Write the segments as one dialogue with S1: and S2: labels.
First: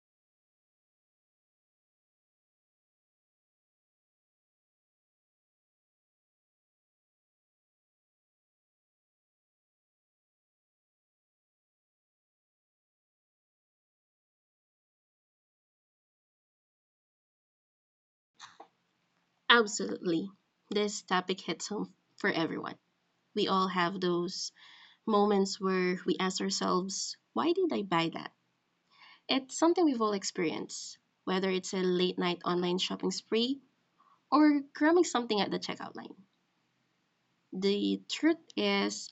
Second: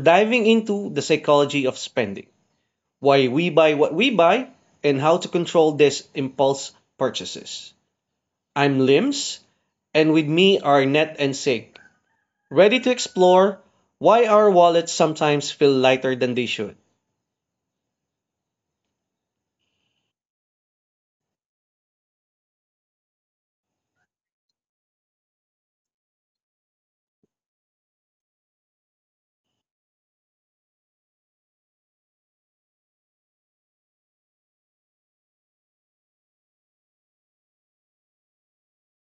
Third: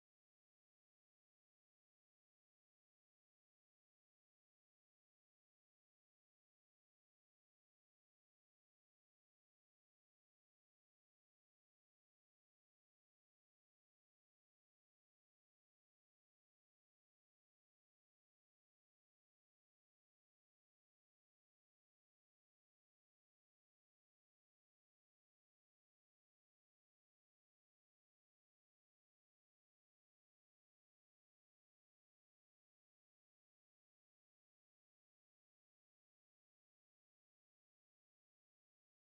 S1: diving into the psychology of spending, why we buy what we buy, and how to control these impulse purchases. I'm Lims, and with me are Net and Sig, ready to explore why our wallets sometimes feel lighter than they should.
S2: Absolutely. This topic hits home for everyone. We all have those moments where we ask ourselves, why did I buy that? It's something we've all experienced, whether it's a late night online shopping spree or grabbing something at the checkout line. The truth is,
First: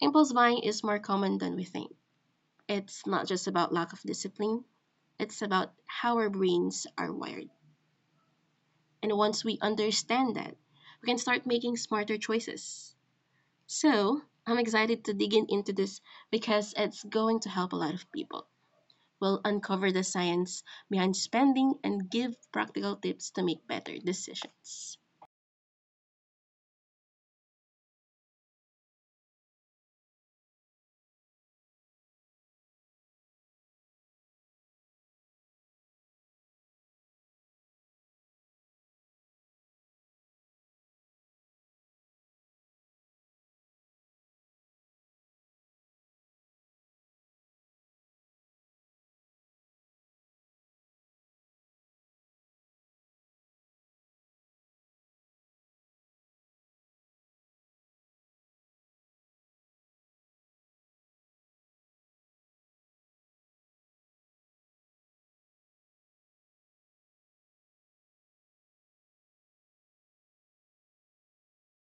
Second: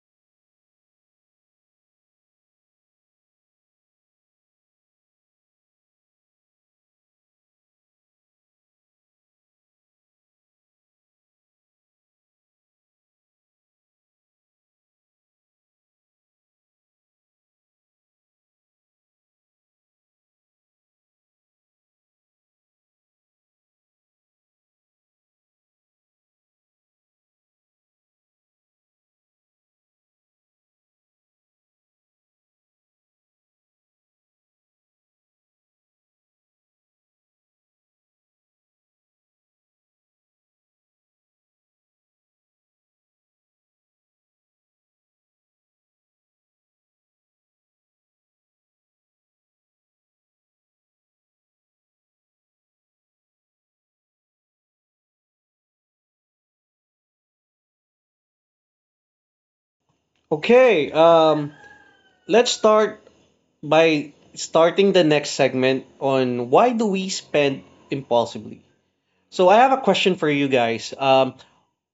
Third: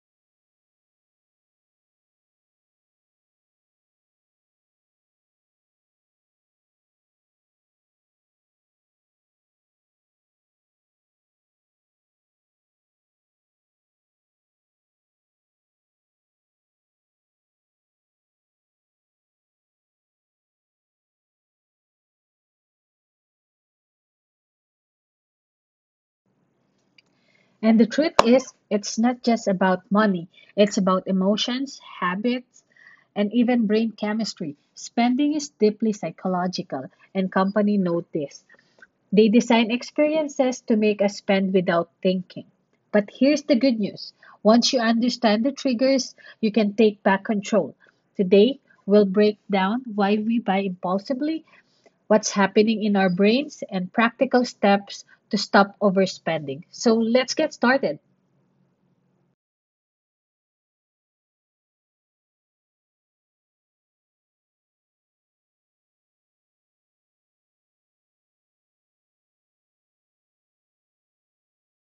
S2: impulse buying is more common than we think. It's not just about lack of discipline, it's about how our brains are wired. And once we understand that, we can start making smarter choices. So I'm excited to dig in into this because it's going to help a lot of people. We'll uncover the science behind spending and give practical tips to make better decisions.
S3: And the truth is, it's not just about money, it's about emotions, habits, and even brain chemistry. Spending is deeply psychological, and companies know this. They design experiences to make us spend without thinking. But here's the good news, once you understand the triggers, you can take back control. Today, we'll break down why we buy impulsively, what's happening in our brains, and practical steps to stop overspending. So let's get started.
S1: Okay, let's start by starting the next segment on why do we spend impulsively. So I have a question for you guys.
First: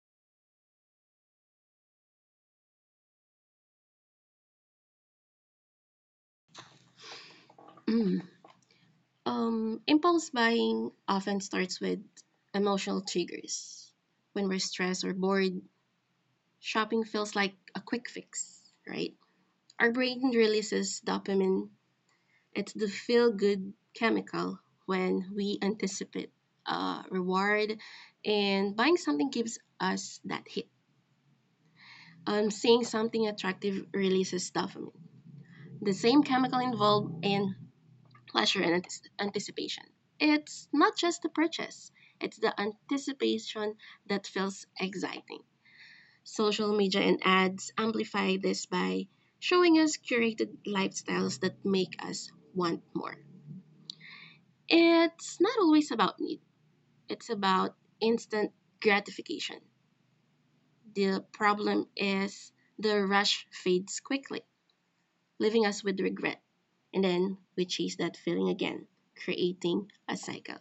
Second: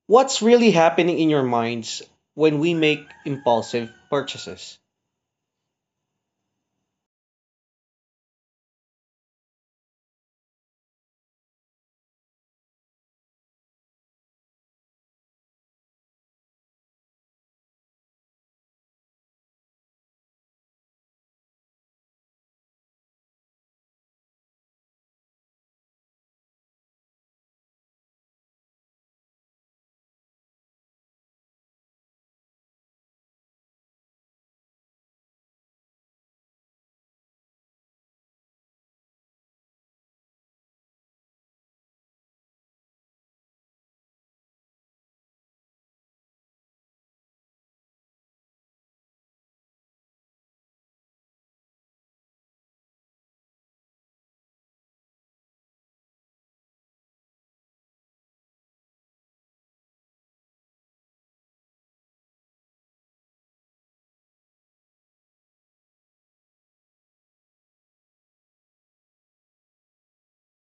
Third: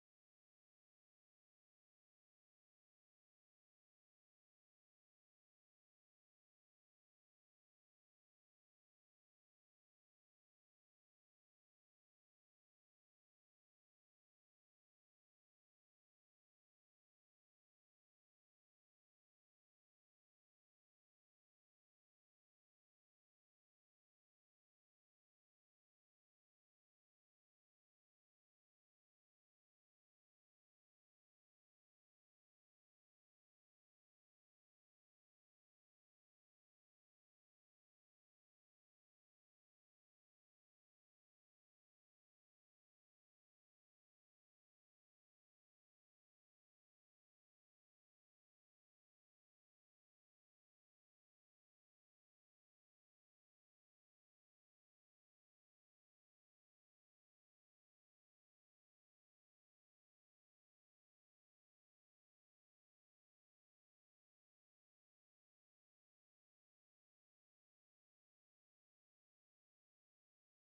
S1: What's really happening in your minds when we make impulsive purchases?
S2: Mm. Impulse buying often starts with emotional triggers. When we're stressed or bored, shopping feels like a quick fix, right? Our brain releases dopamine. It's the feel good chemical when we anticipate a reward, and buying something gives us that hit. Seeing something attractive releases dopamine, the same chemical involved in pleasure and anticipation. It's not just the purchase, it's the anticipation that feels exciting. Social media and ads amplify this by showing us curated lifestyles that make us want more. It's not always about need. It's about instant gratification. The problem is, the rush fades quickly, leaving us with regret. And then we chase that feeling again, creating a cycle.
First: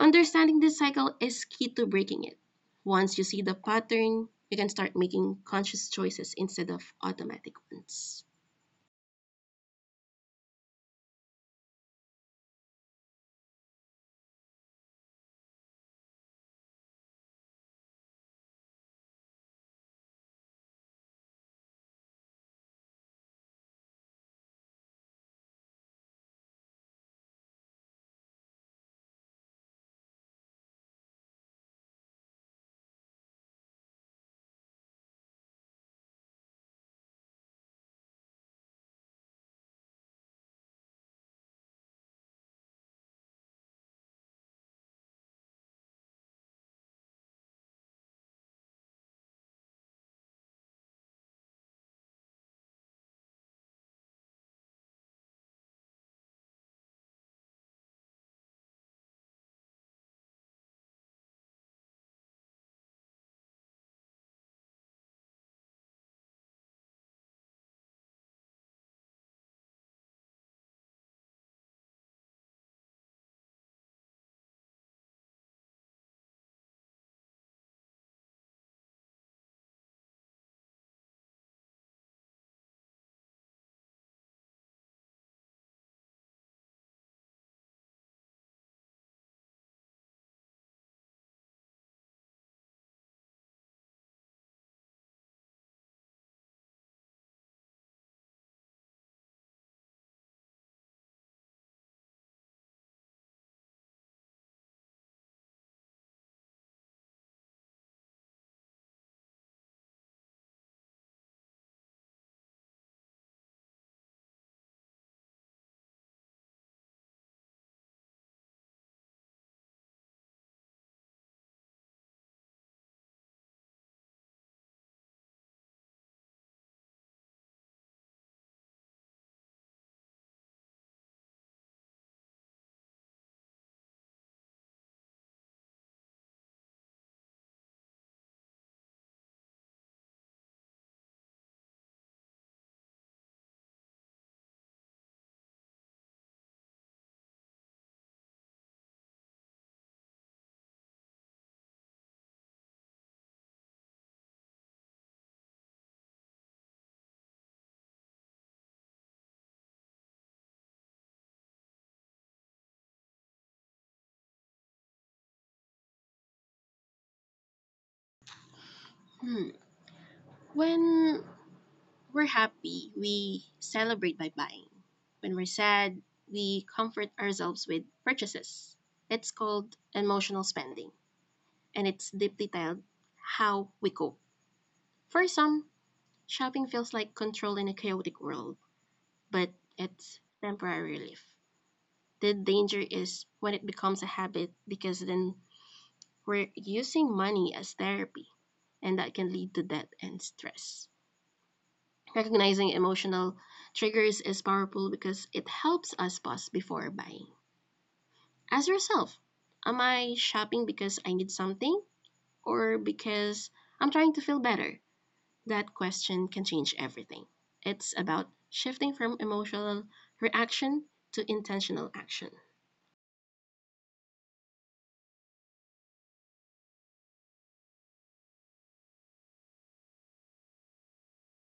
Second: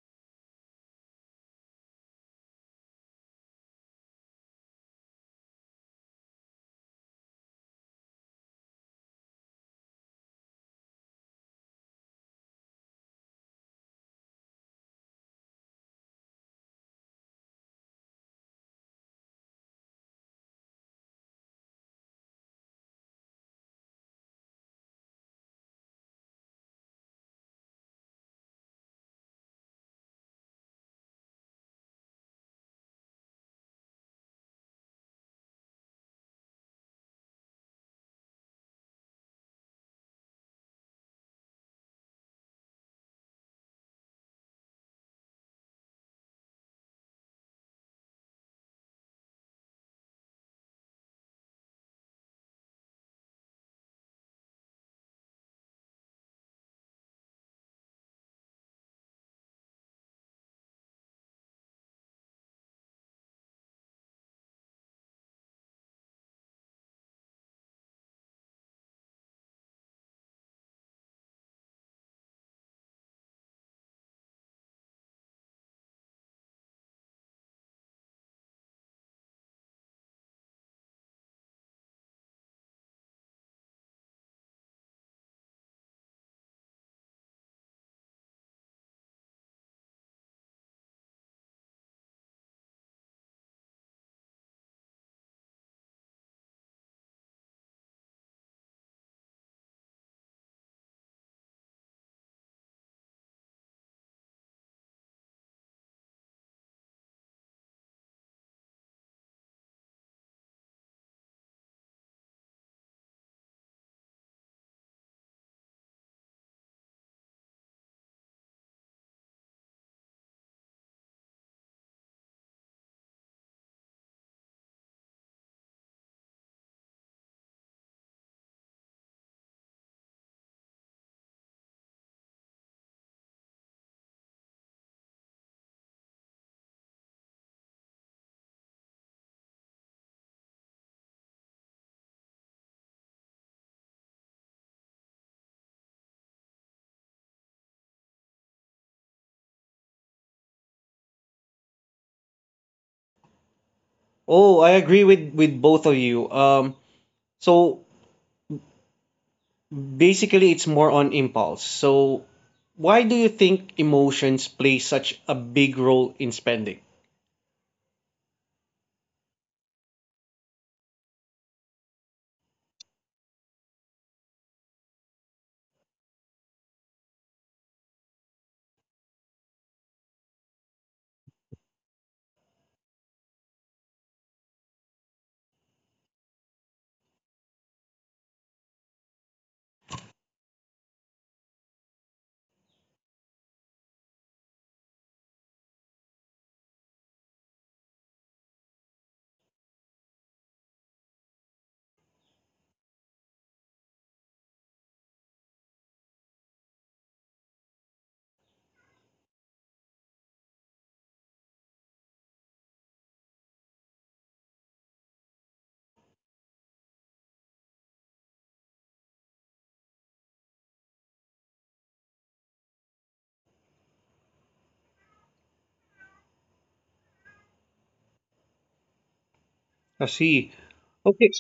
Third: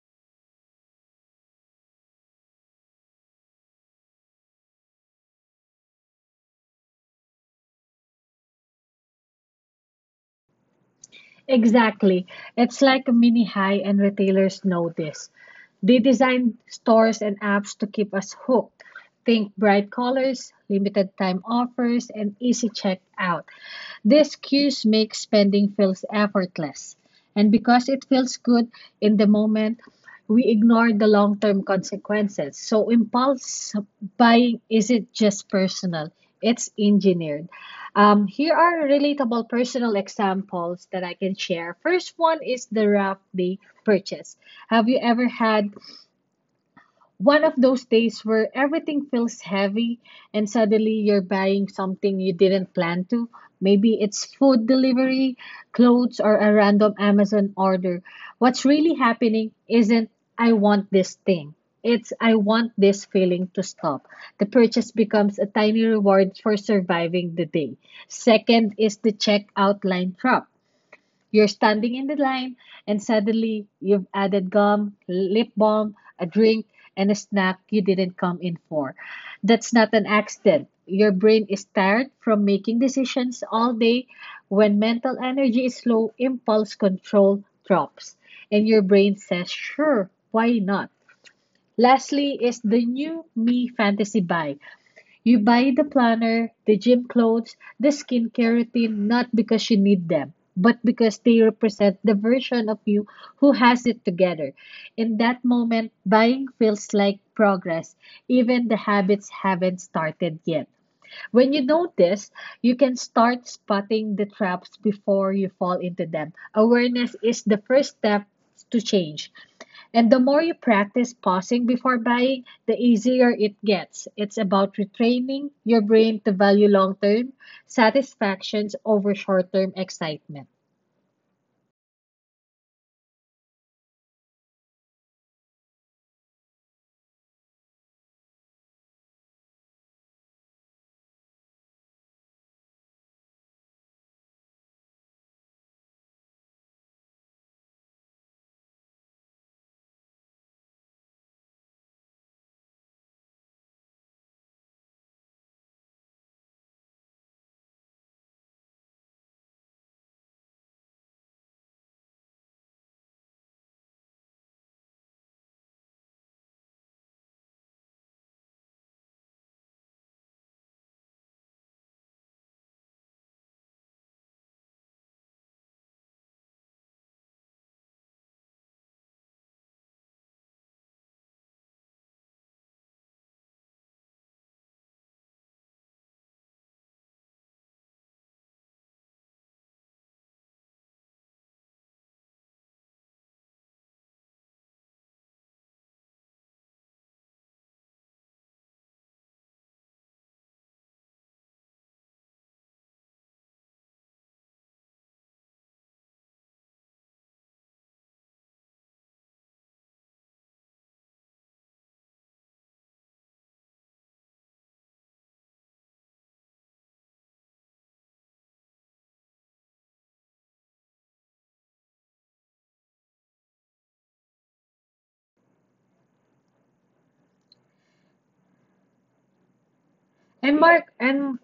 S2: Understanding this cycle is key to breaking it. Once you see the pattern, you can start making conscious choices instead of automatic ones.
S3: Exactly. It's like a mini high, and retailers know this. They design stores and apps to keep us hooked. Think bright colors, limited time offers, and easy checkout. These cues make spending feels effortless. And because it feels good in the moment, we ignore the long term consequences. So, impulse buying isn't just personal, it's engineered. Here are relatable personal examples that I can share. First one is the rough day purchase. Have you ever had one of those days where everything feels heavy and suddenly you're buying something you didn't plan to? Maybe it's food delivery, clothes, or a random Amazon order. What's really happening isn't "I want this thing." It's "I want this feeling to stop." The purchase becomes a tiny reward for surviving the day. Second is the checkout line trap. You're standing in the line, and suddenly you've added gum, lip balm, a drink, and a snack you didn't come in for. That's not an accident. Your brain is tired from making decisions all day. When mental energy is low, impulse control drops, and your brain says, "Sure, why not?" Lastly, is the new me fantasy buy. You buy the planner, the gym clothes, the skincare routine not because you need them, but because they represent the version of you who has it together. In that moment, buying feels like progress, even the habits haven't started yet. When you notice, you can start spotting the traps before you fall into them. Awareness is the first step to change. And the more you practice pausing before buying, the easier it gets. It's about retraining your brain to value long term satisfactions over short term excitement.
S1: Oh, I agree with both of you. So basically, it's more on impulse. So why do you think emotions play such a big role in spending?
S2: When we're happy, we celebrate by buying. When we're sad, we comfort ourselves with purchases. It's called emotional spending, and it's deeply tied how we cope. For some, shopping feels like control in a chaotic world, but it's temporary relief. The danger is when it becomes a habit, because then we're using money as therapy, and that can lead to debt and stress. Recognizing emotional triggers is powerful because it helps us pause before buying. Ask yourself, am I shopping because I need something or because I'm trying to feel better? That question can change everything. It's about shifting from emotional reaction to intentional action.
S1: I see.
S3: And mark
S1: Okay,
S3: and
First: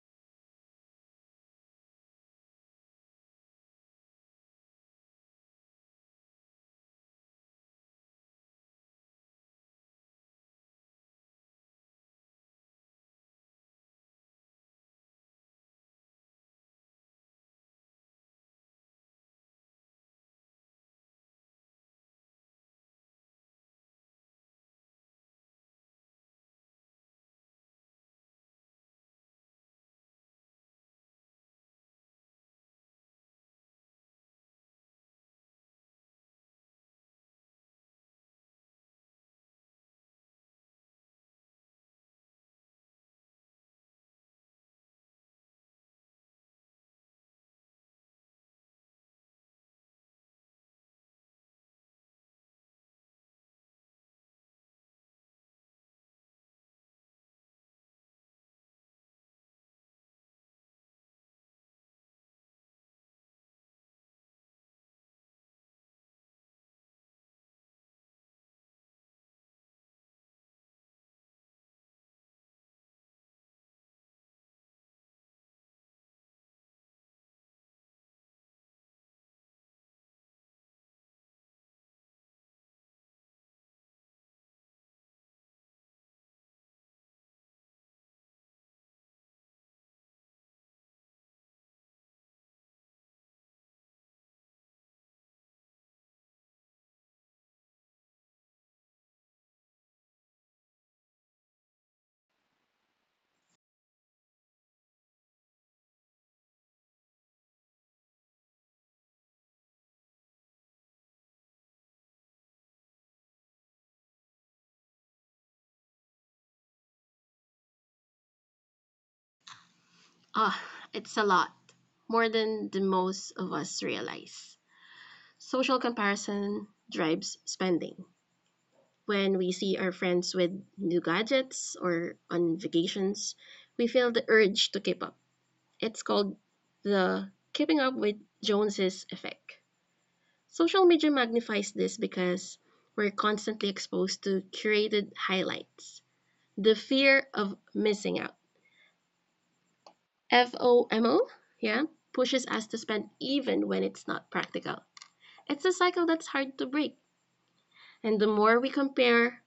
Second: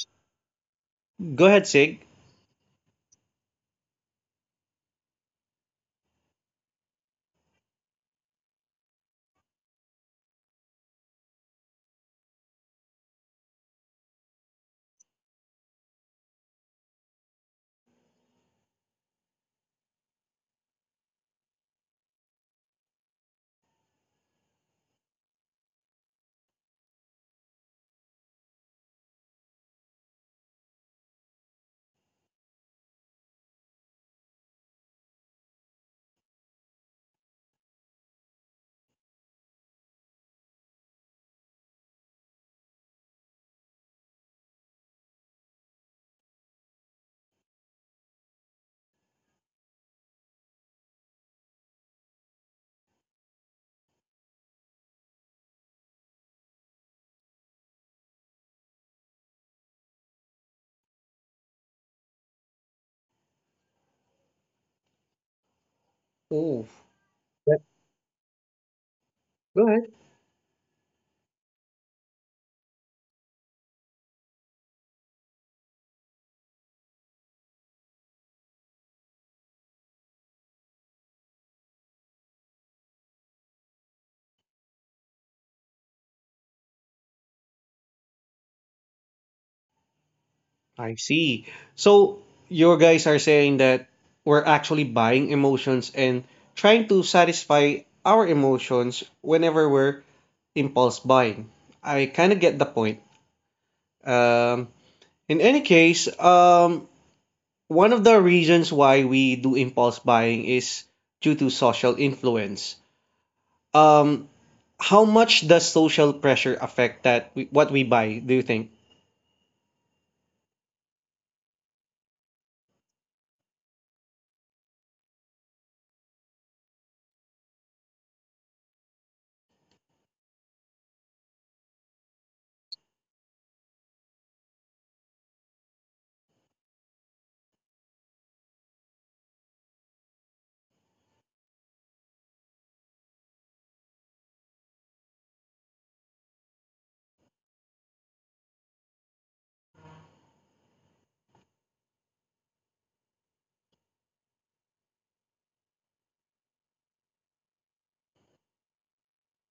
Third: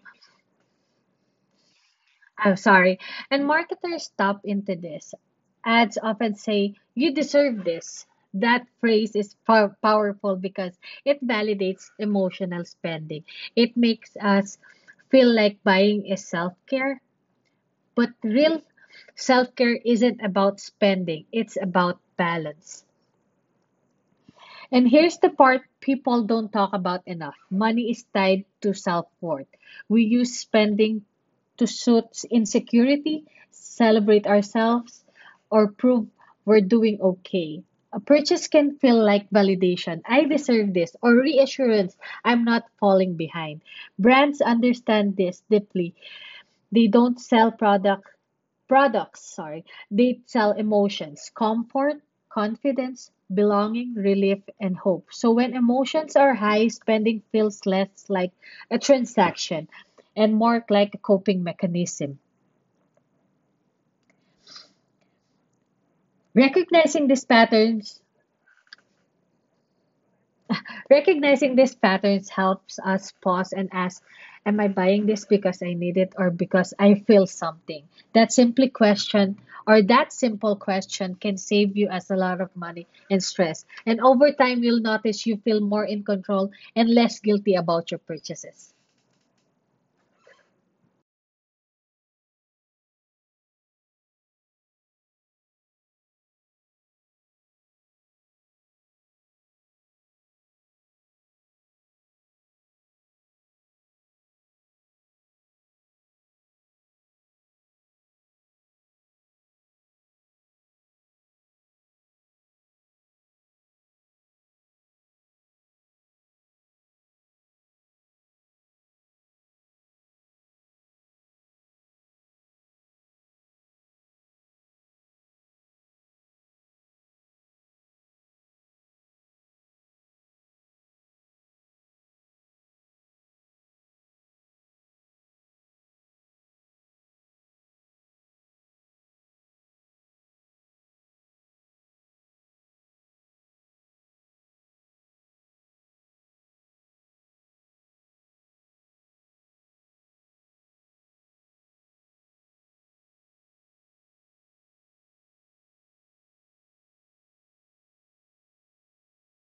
S1: go ahead, Sig.
S3: I'm sorry. And marketers stop into this. Ads often say, "You deserve this." That phrase is powerful because it validates emotional spending. It makes us feel like buying is self care. But real self care isn't about spending, it's about balance. And here's the part people don't talk about enough, money is tied to self worth. We use spending to suit insecurity, celebrate ourselves, or prove we're doing okay. A purchase can feel like validation, "I deserve this," or reassurance, "I'm not falling behind." Brands understand this deeply. They don't sell products, they sell emotions, comfort, confidence, belonging, relief, and hope. So when emotions are high, spending feels less like a transaction and more like a coping mechanism.
S1: Oh,
S3: Recognizing these
S1: yeah,
S3: patterns
S1: go ahead.
S3: Recognizing these patterns helps us pause and ask, "Am I buying this because I need it or because I feel something?" That simply question that simple question can save you as a lot of money and stress. And over time, you'll notice you feel more in control and less guilty about your purchases.
S1: I see. So your guys are saying that we're actually buying emotions and trying to satisfy our emotions whenever we're impulse buying. I kind of get the point. Um, in any case, one of the reasons why we do impulse buying is due to social influence. Um, how much does social pressure affect that we, what we buy? Do you think?
S2: Oh, it's a lot, more than the most of us realize. Social comparison drives spending. When we see our friends with new gadgets or on vacations, we feel the urge to keep up. It's called the keeping up with Joneses effect. Social media magnifies this because we're constantly exposed to curated highlights. The fear of missing out, FOMO, yeah, pushes us to spend even when it's not practical. It's a cycle that's hard to break. And the more we compare,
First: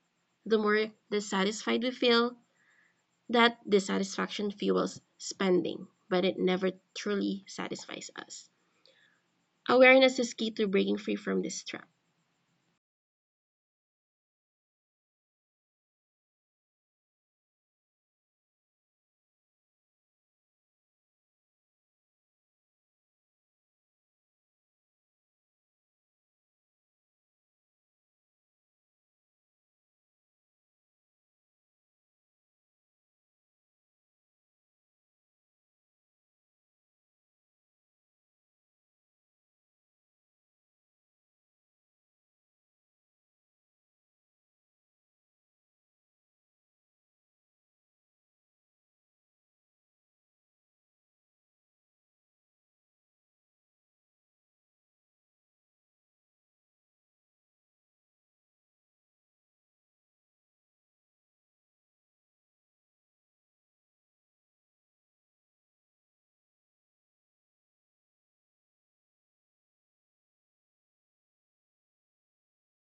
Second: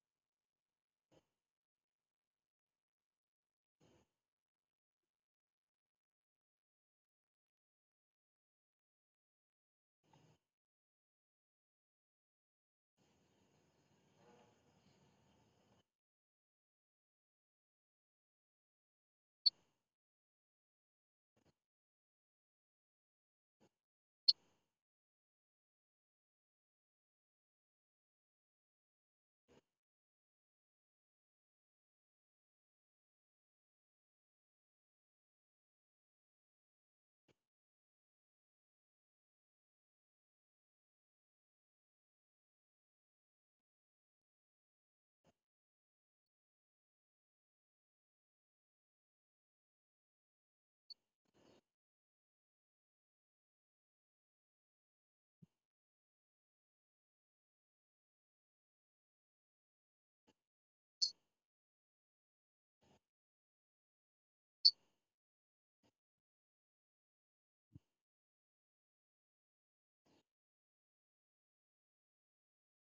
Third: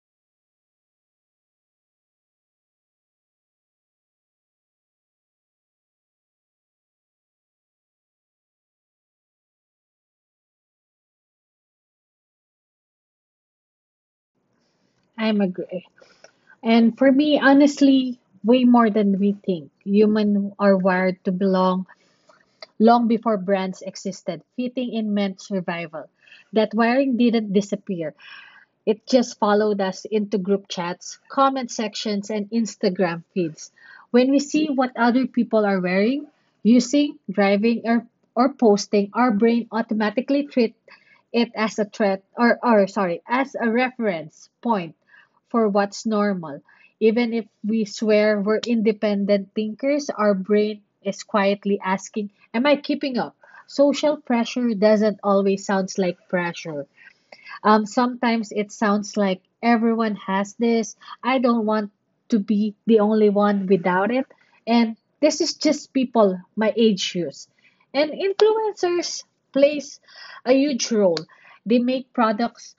S2: the more dissatisfied we feel. That dissatisfaction fuels spending, but it never truly satisfies us. Awareness is key to breaking free from this trap.
S3: I'm agree. And for me, honestly, way more than we think. Human are wired to belong long before brands existed. Fitting in meant survival. That wiring didn't disappear. It just followed us into group chats, comment sections, and Instagram feeds. When we see what other people are wearing, using, driving, or posting, our brain automatically treats it as a threat, as a reference point for what's normal. Even if we swear we're independent thinkers, our brain is quietly asking, "Am I keeping up?" Social pressure doesn't always sound like pressure. Sometimes it sounds like everyone has this. I don't want to be the only one without it. And this is just people my age use. And influencers plays a huge role. They make products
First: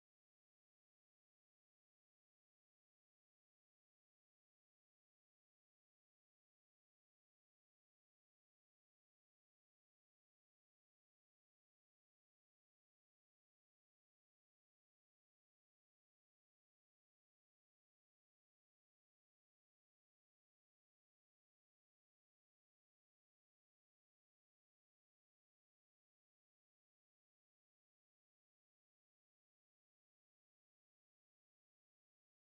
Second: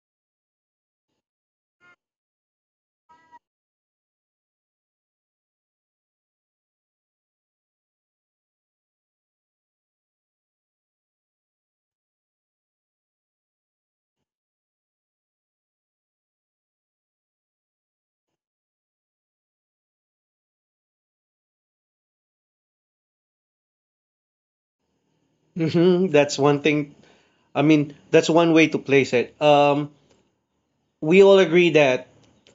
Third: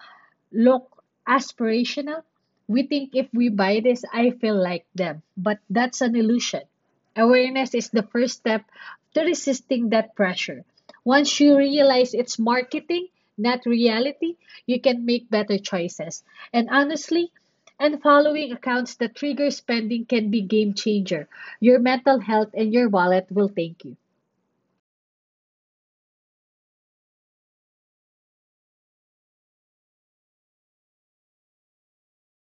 S3: look aspirational. We think if we buy this, I feel like them. But that's an illusion. Awareness is the first step to resisting that pressure. Once you realize it's marketing, not reality, you can make better choices. And honestly, and following accounts that trigger spending can be game changer. Your mental health and your wallet will thank you.
S1: That's one thing. I mean, that's one way to place it. We all agree that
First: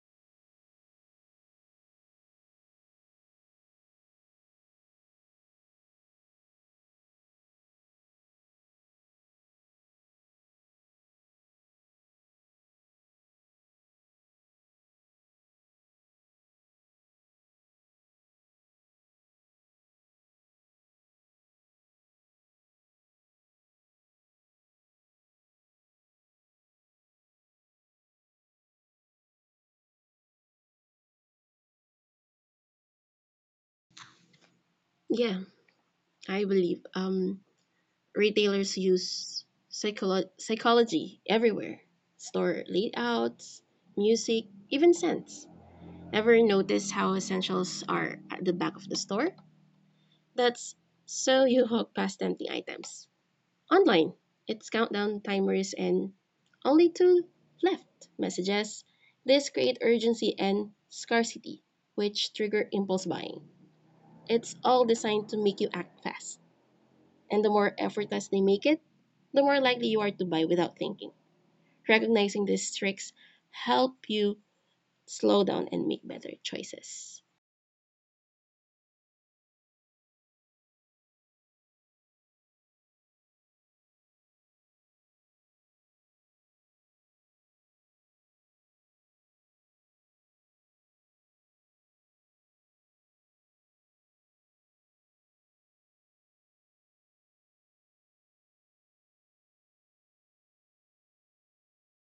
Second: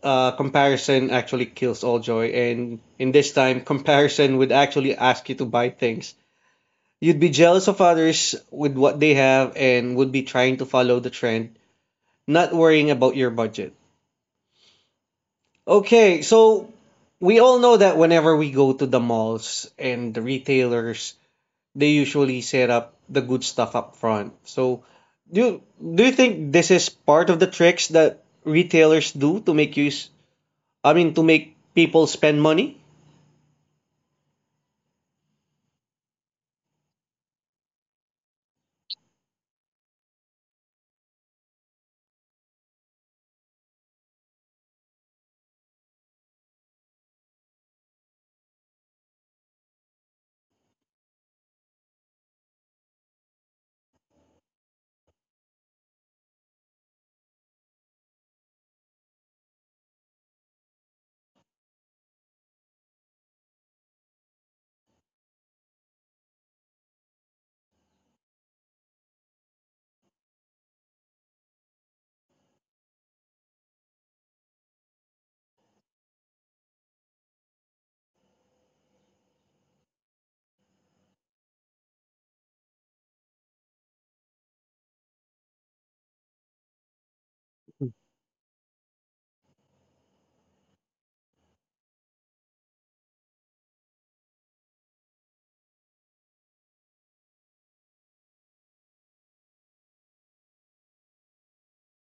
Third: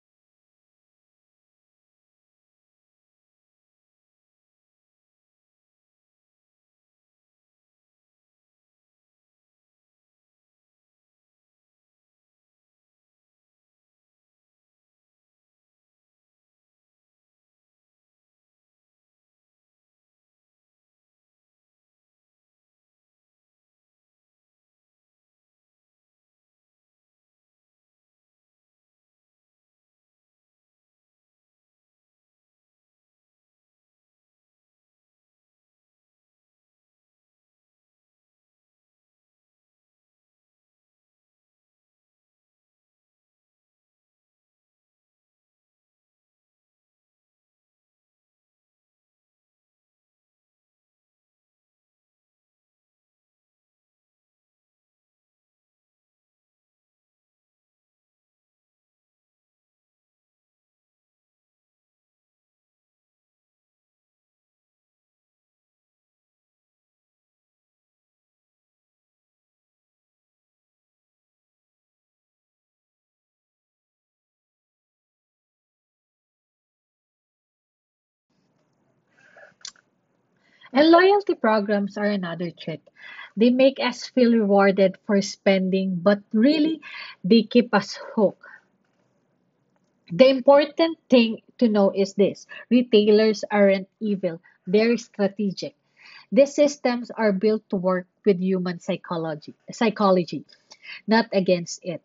S1: comparison actually kills all joy, and in this time, comparison would actually ask you to buy things. You'd be jealous of others with what they have and would be trying to follow the trend, not worrying about your budget. Okay, so we all know that whenever we go to the malls and the retailers, they usually set up the good stuff up front. So do you, do you think this is part of the tricks that retailers do to make use I mean, to make people spend money?
S2: Yeah, I believe retailers use psychology everywhere: store layouts, music, even scents. Ever notice how essentials are at the back of the store? That's so you walk past empty items. Online, it's countdown timers and only two left messages. This creates urgency and scarcity, which trigger impulse buying. It's all designed to make you act fast. And the more effortless they make it, the more likely you are to buy without thinking. Recognizing these tricks help you slow down and make better choices.
S3: And loyalty programs are another trick. They make us feel rewarded for spending, but really, they keep us hooked. The important thing to know is this, retailers aren't evil, they're strategic. These systems are built to work with human psychology, not against it.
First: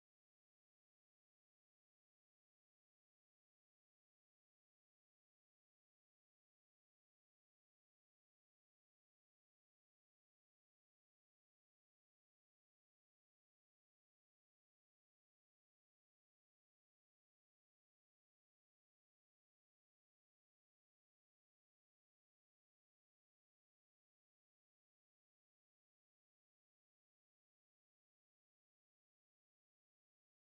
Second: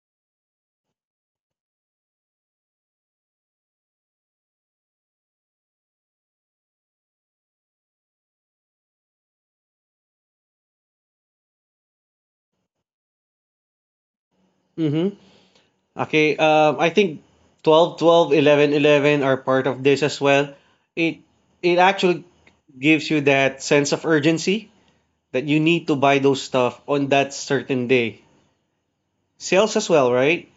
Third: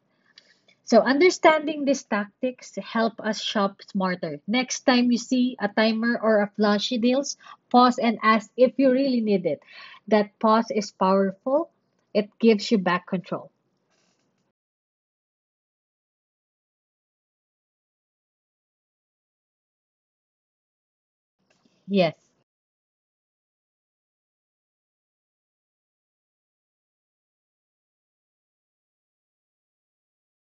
S3: So understanding these tactics help us shop smarter. Next time you see a timer or a flashy deals, pause and ask if you really need it. That pause is powerful. It gives you back control.
S1: Mhm. Okay, I think 12, 12, 11, 11 are part of this as well. It it
S3: Yes,
S1: actually gives you that sense of urgency that you need to buy those stuff on that certain day. Sales as well, right?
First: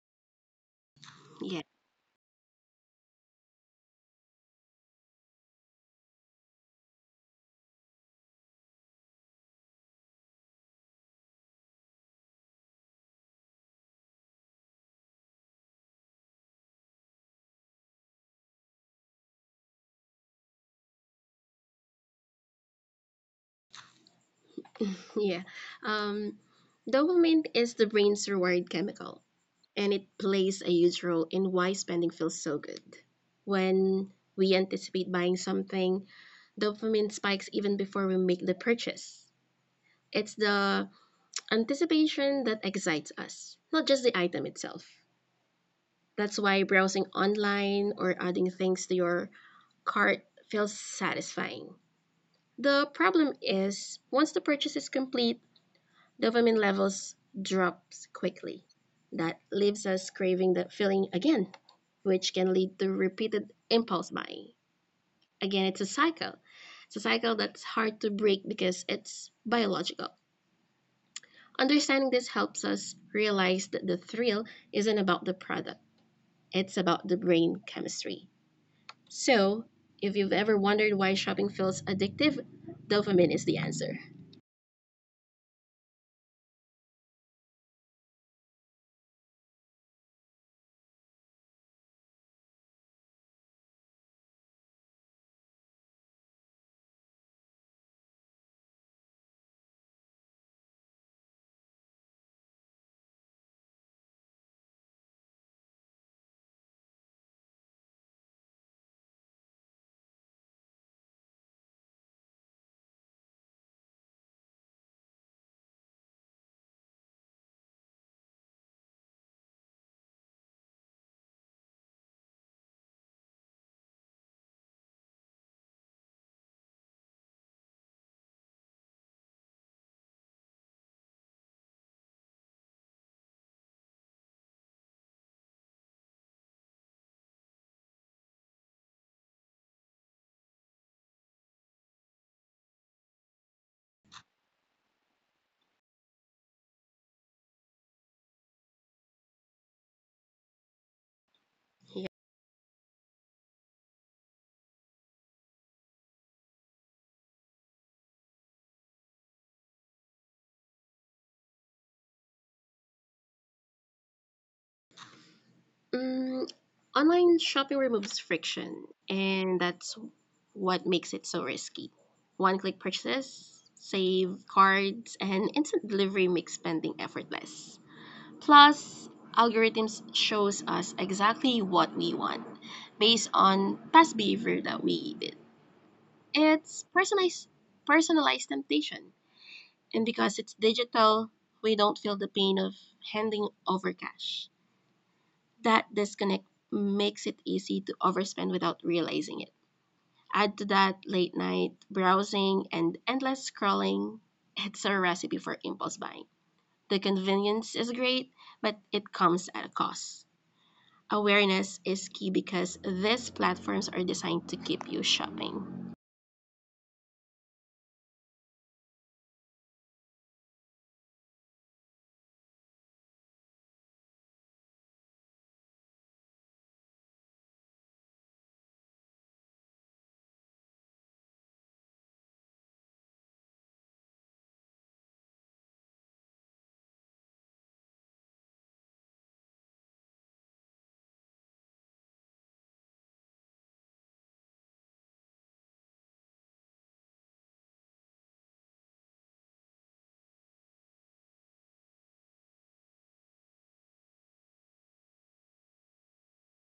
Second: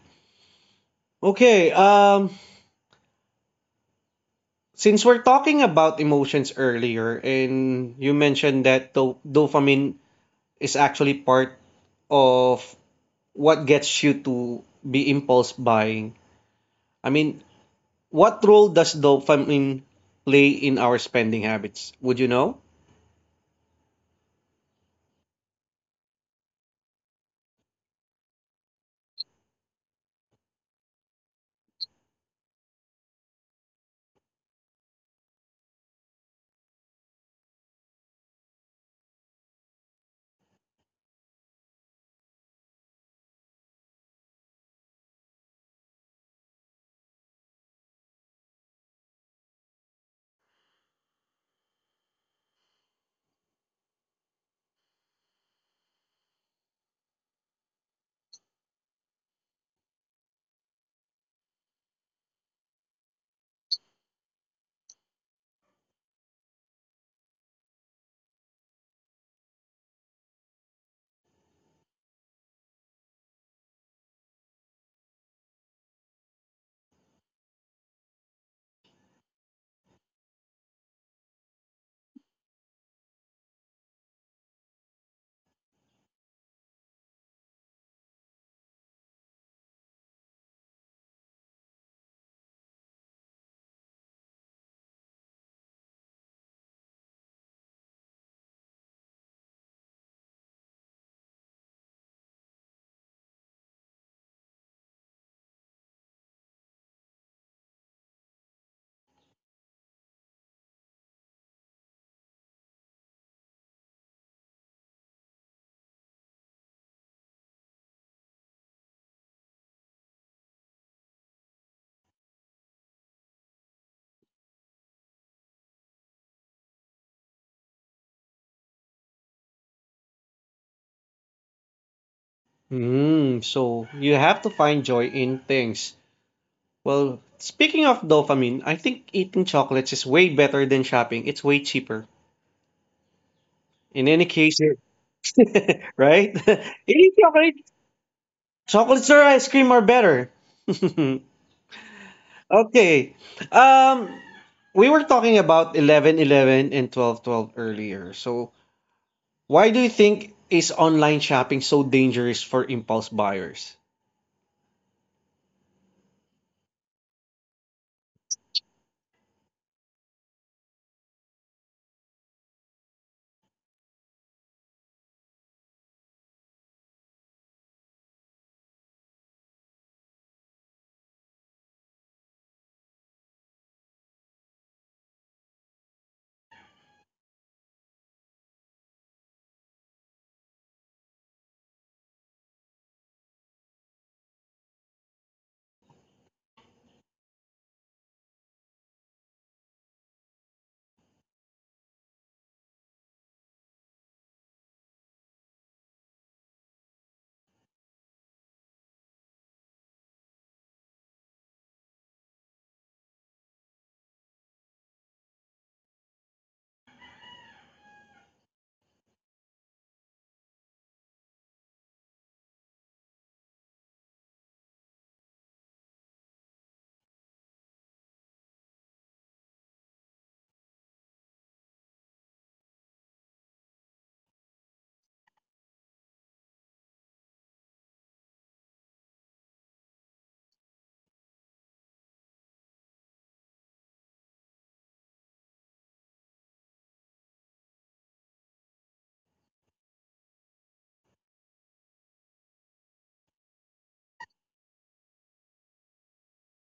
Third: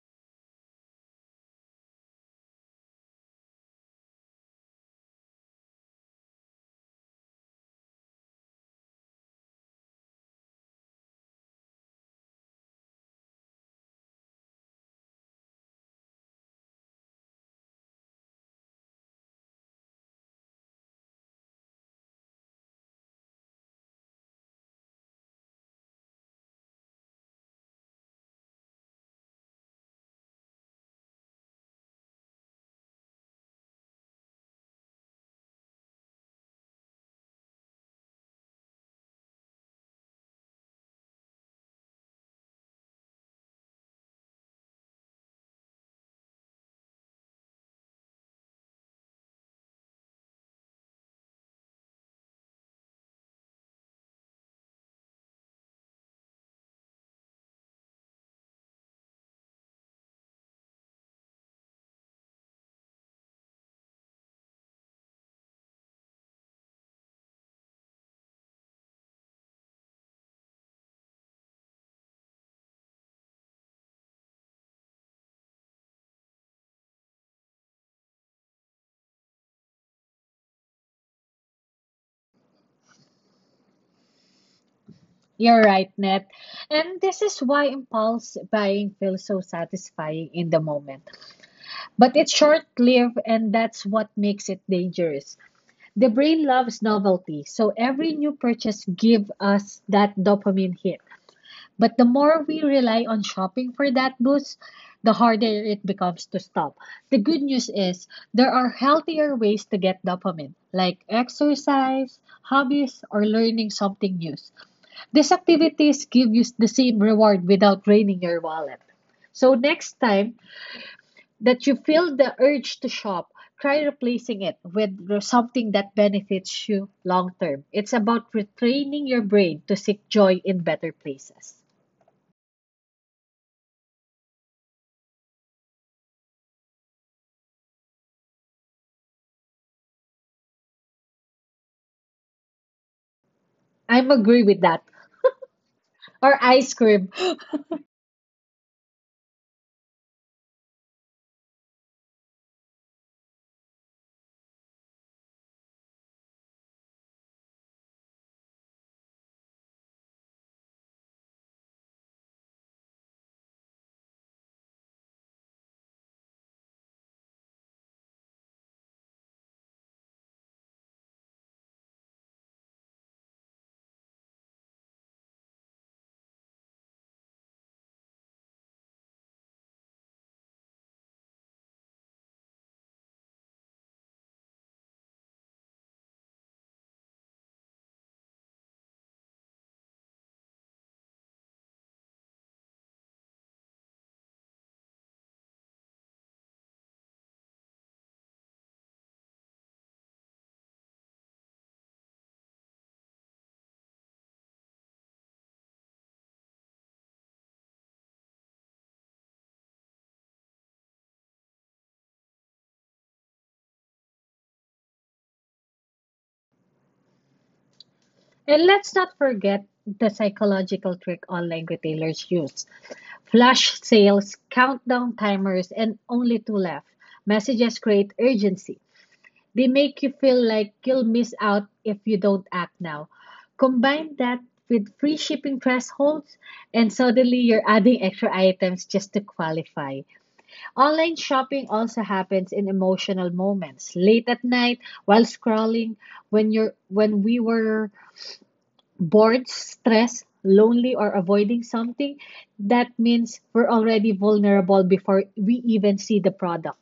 S2: Yeah,
S1: Okay, since we're talking about emotions earlier, and you mentioned that dopamine is actually part of what gets you to be impulse buying. I mean, what role does dopamine play in our spending habits? Would you know?
S2: yeah. Um, Dopamine is the brain's reward chemical, and it plays a huge role in why spending feels so good. When we anticipate buying something, dopamine spikes even before we make the purchase. It's the anticipation that excites us, not just the item itself. That's why browsing online or adding things to your cart feels satisfying. The problem is, once the purchase is complete, dopamine levels drops quickly. That leaves us craving that feeling again, which can lead to repeated impulse buying. Again, it's a cycle. It's a cycle that's hard to break because it's biological. Understanding this helps us realize that the thrill isn't about the product, it's about the brain chemistry. So, if you've ever wondered why shopping feels addictive, dopamine is the answer.
S3: you're right, Net. And this is why impulse buying feels so satisfying in the moment. But it's short-lived and that's what makes it dangerous. The brain loves novelty, so every new purchase gives us that dopamine hit. But the more we rely on shopping for that boost, the harder it becomes to stop. The good news is there are healthier ways to get dopamine, like exercise, hobbies, or learning something new. These activities give you the same reward without draining your wallet. So next time that you feel the urge to shop, try replacing it with something that benefits you long term. It's about retraining your brain to seek joy in better places.
S1: Hmm, so you have to find joy in things. Well, speaking of dopamine, I think eating chocolates is way better than shopping. It's way cheaper. In
S3: I'm
S1: any
S3: agree
S1: case,
S3: with that.
S1: right?
S3: Or ice cream.
S1: Eating chocolates or ice cream are better.
S2: Yeah.
S1: Okay. Um, we were talking about 11, 11 and 12, 12 earlier. So, why do you think is online shopping so dangerous for impulse buyers?
S2: Mm, Online shopping removes friction, and that's what makes it so risky. One click purchases, save cards, and instant delivery make spending effortless. Plus, algorithms shows us exactly what we want based on past behavior that we did. It's personalized temptation. And because it's digital, we don't feel the pain of handing over cash. That disconnect makes it easy to overspend without realizing it. Add to that late night browsing and endless scrolling. It's a recipe for impulse buying. The convenience is great, but it comes at a cost. Awareness is key because these platforms are designed to keep you shopping.
S3: And let's not forget the psychological trick online retailers use. Flash sales, countdown timers, and only two left. Messages create urgency. They make you feel like you'll miss out if you don't act now. Combine that with free shipping thresholds, and suddenly you're adding extra items just to qualify. Online shopping also happens in emotional moments, late at night, while scrolling, when we were bored, stressed, lonely, or avoiding something. That means we're already vulnerable before we even see the product.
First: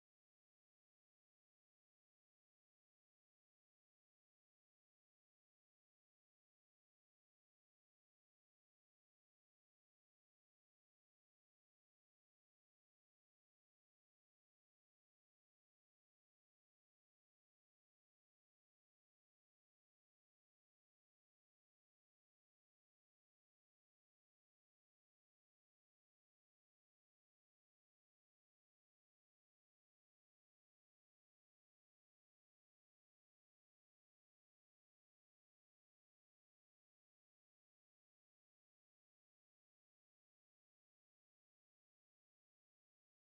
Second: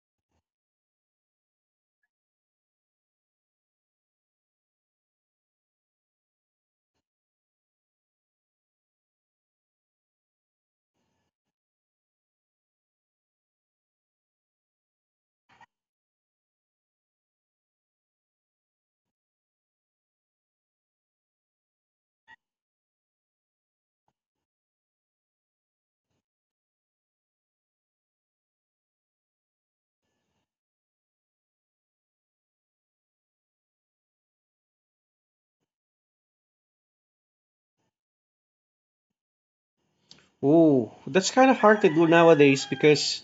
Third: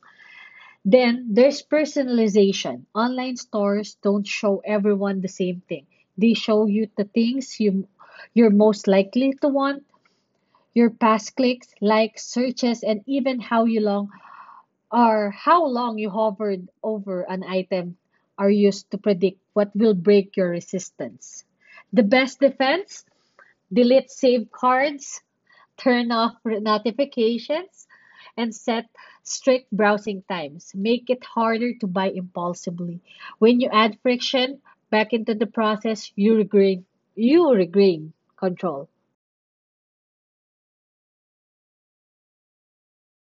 S3: Then there's personalization. Online stores don't show everyone the same thing. They show you the things you're most likely to want, your past clicks, likes, searches, and even how long you hovered over an item are used to predict what will break your resistance. The best defense, delete saved cards, turn off notifications, and set strict browsing times. Make it harder to buy impulsively. When you add friction back into the process, you regain control.
S1: Ooh, that's kind of hard to do nowadays because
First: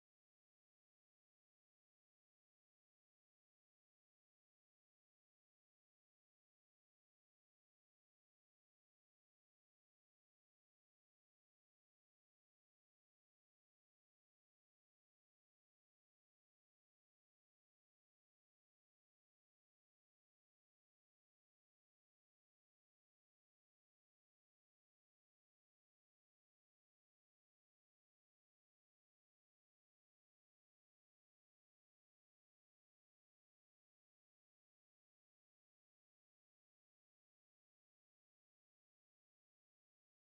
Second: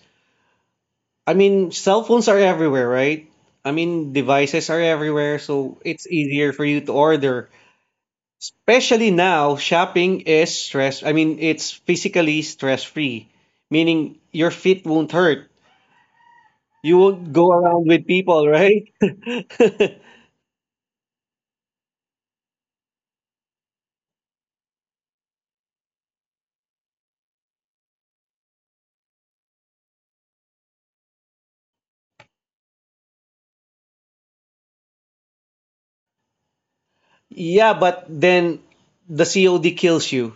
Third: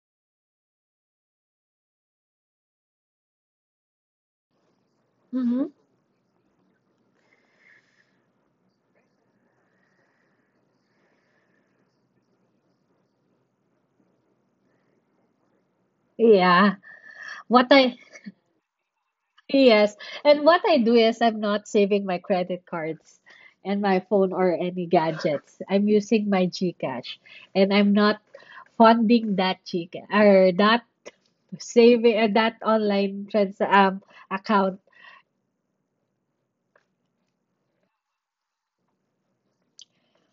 S1: I mean, cell phones are everywhere, right? I mean, devices are everywhere,
S3: Hmm.
S1: so it's easier for you to order. Especially now, shopping is stress. I mean, it's physically stress free, meaning your feet won't hurt.
S3: Yeah.
S1: You won't go
S3: What
S1: around
S3: I
S1: with people, right?
S3: Yes. And what I do is I'm not saving my credit cards and my phone or any gadgets. I'm using my GCash and I'm not funding that GCash or that saving that online trans account.
S1: Yeah, but then the COD kills you.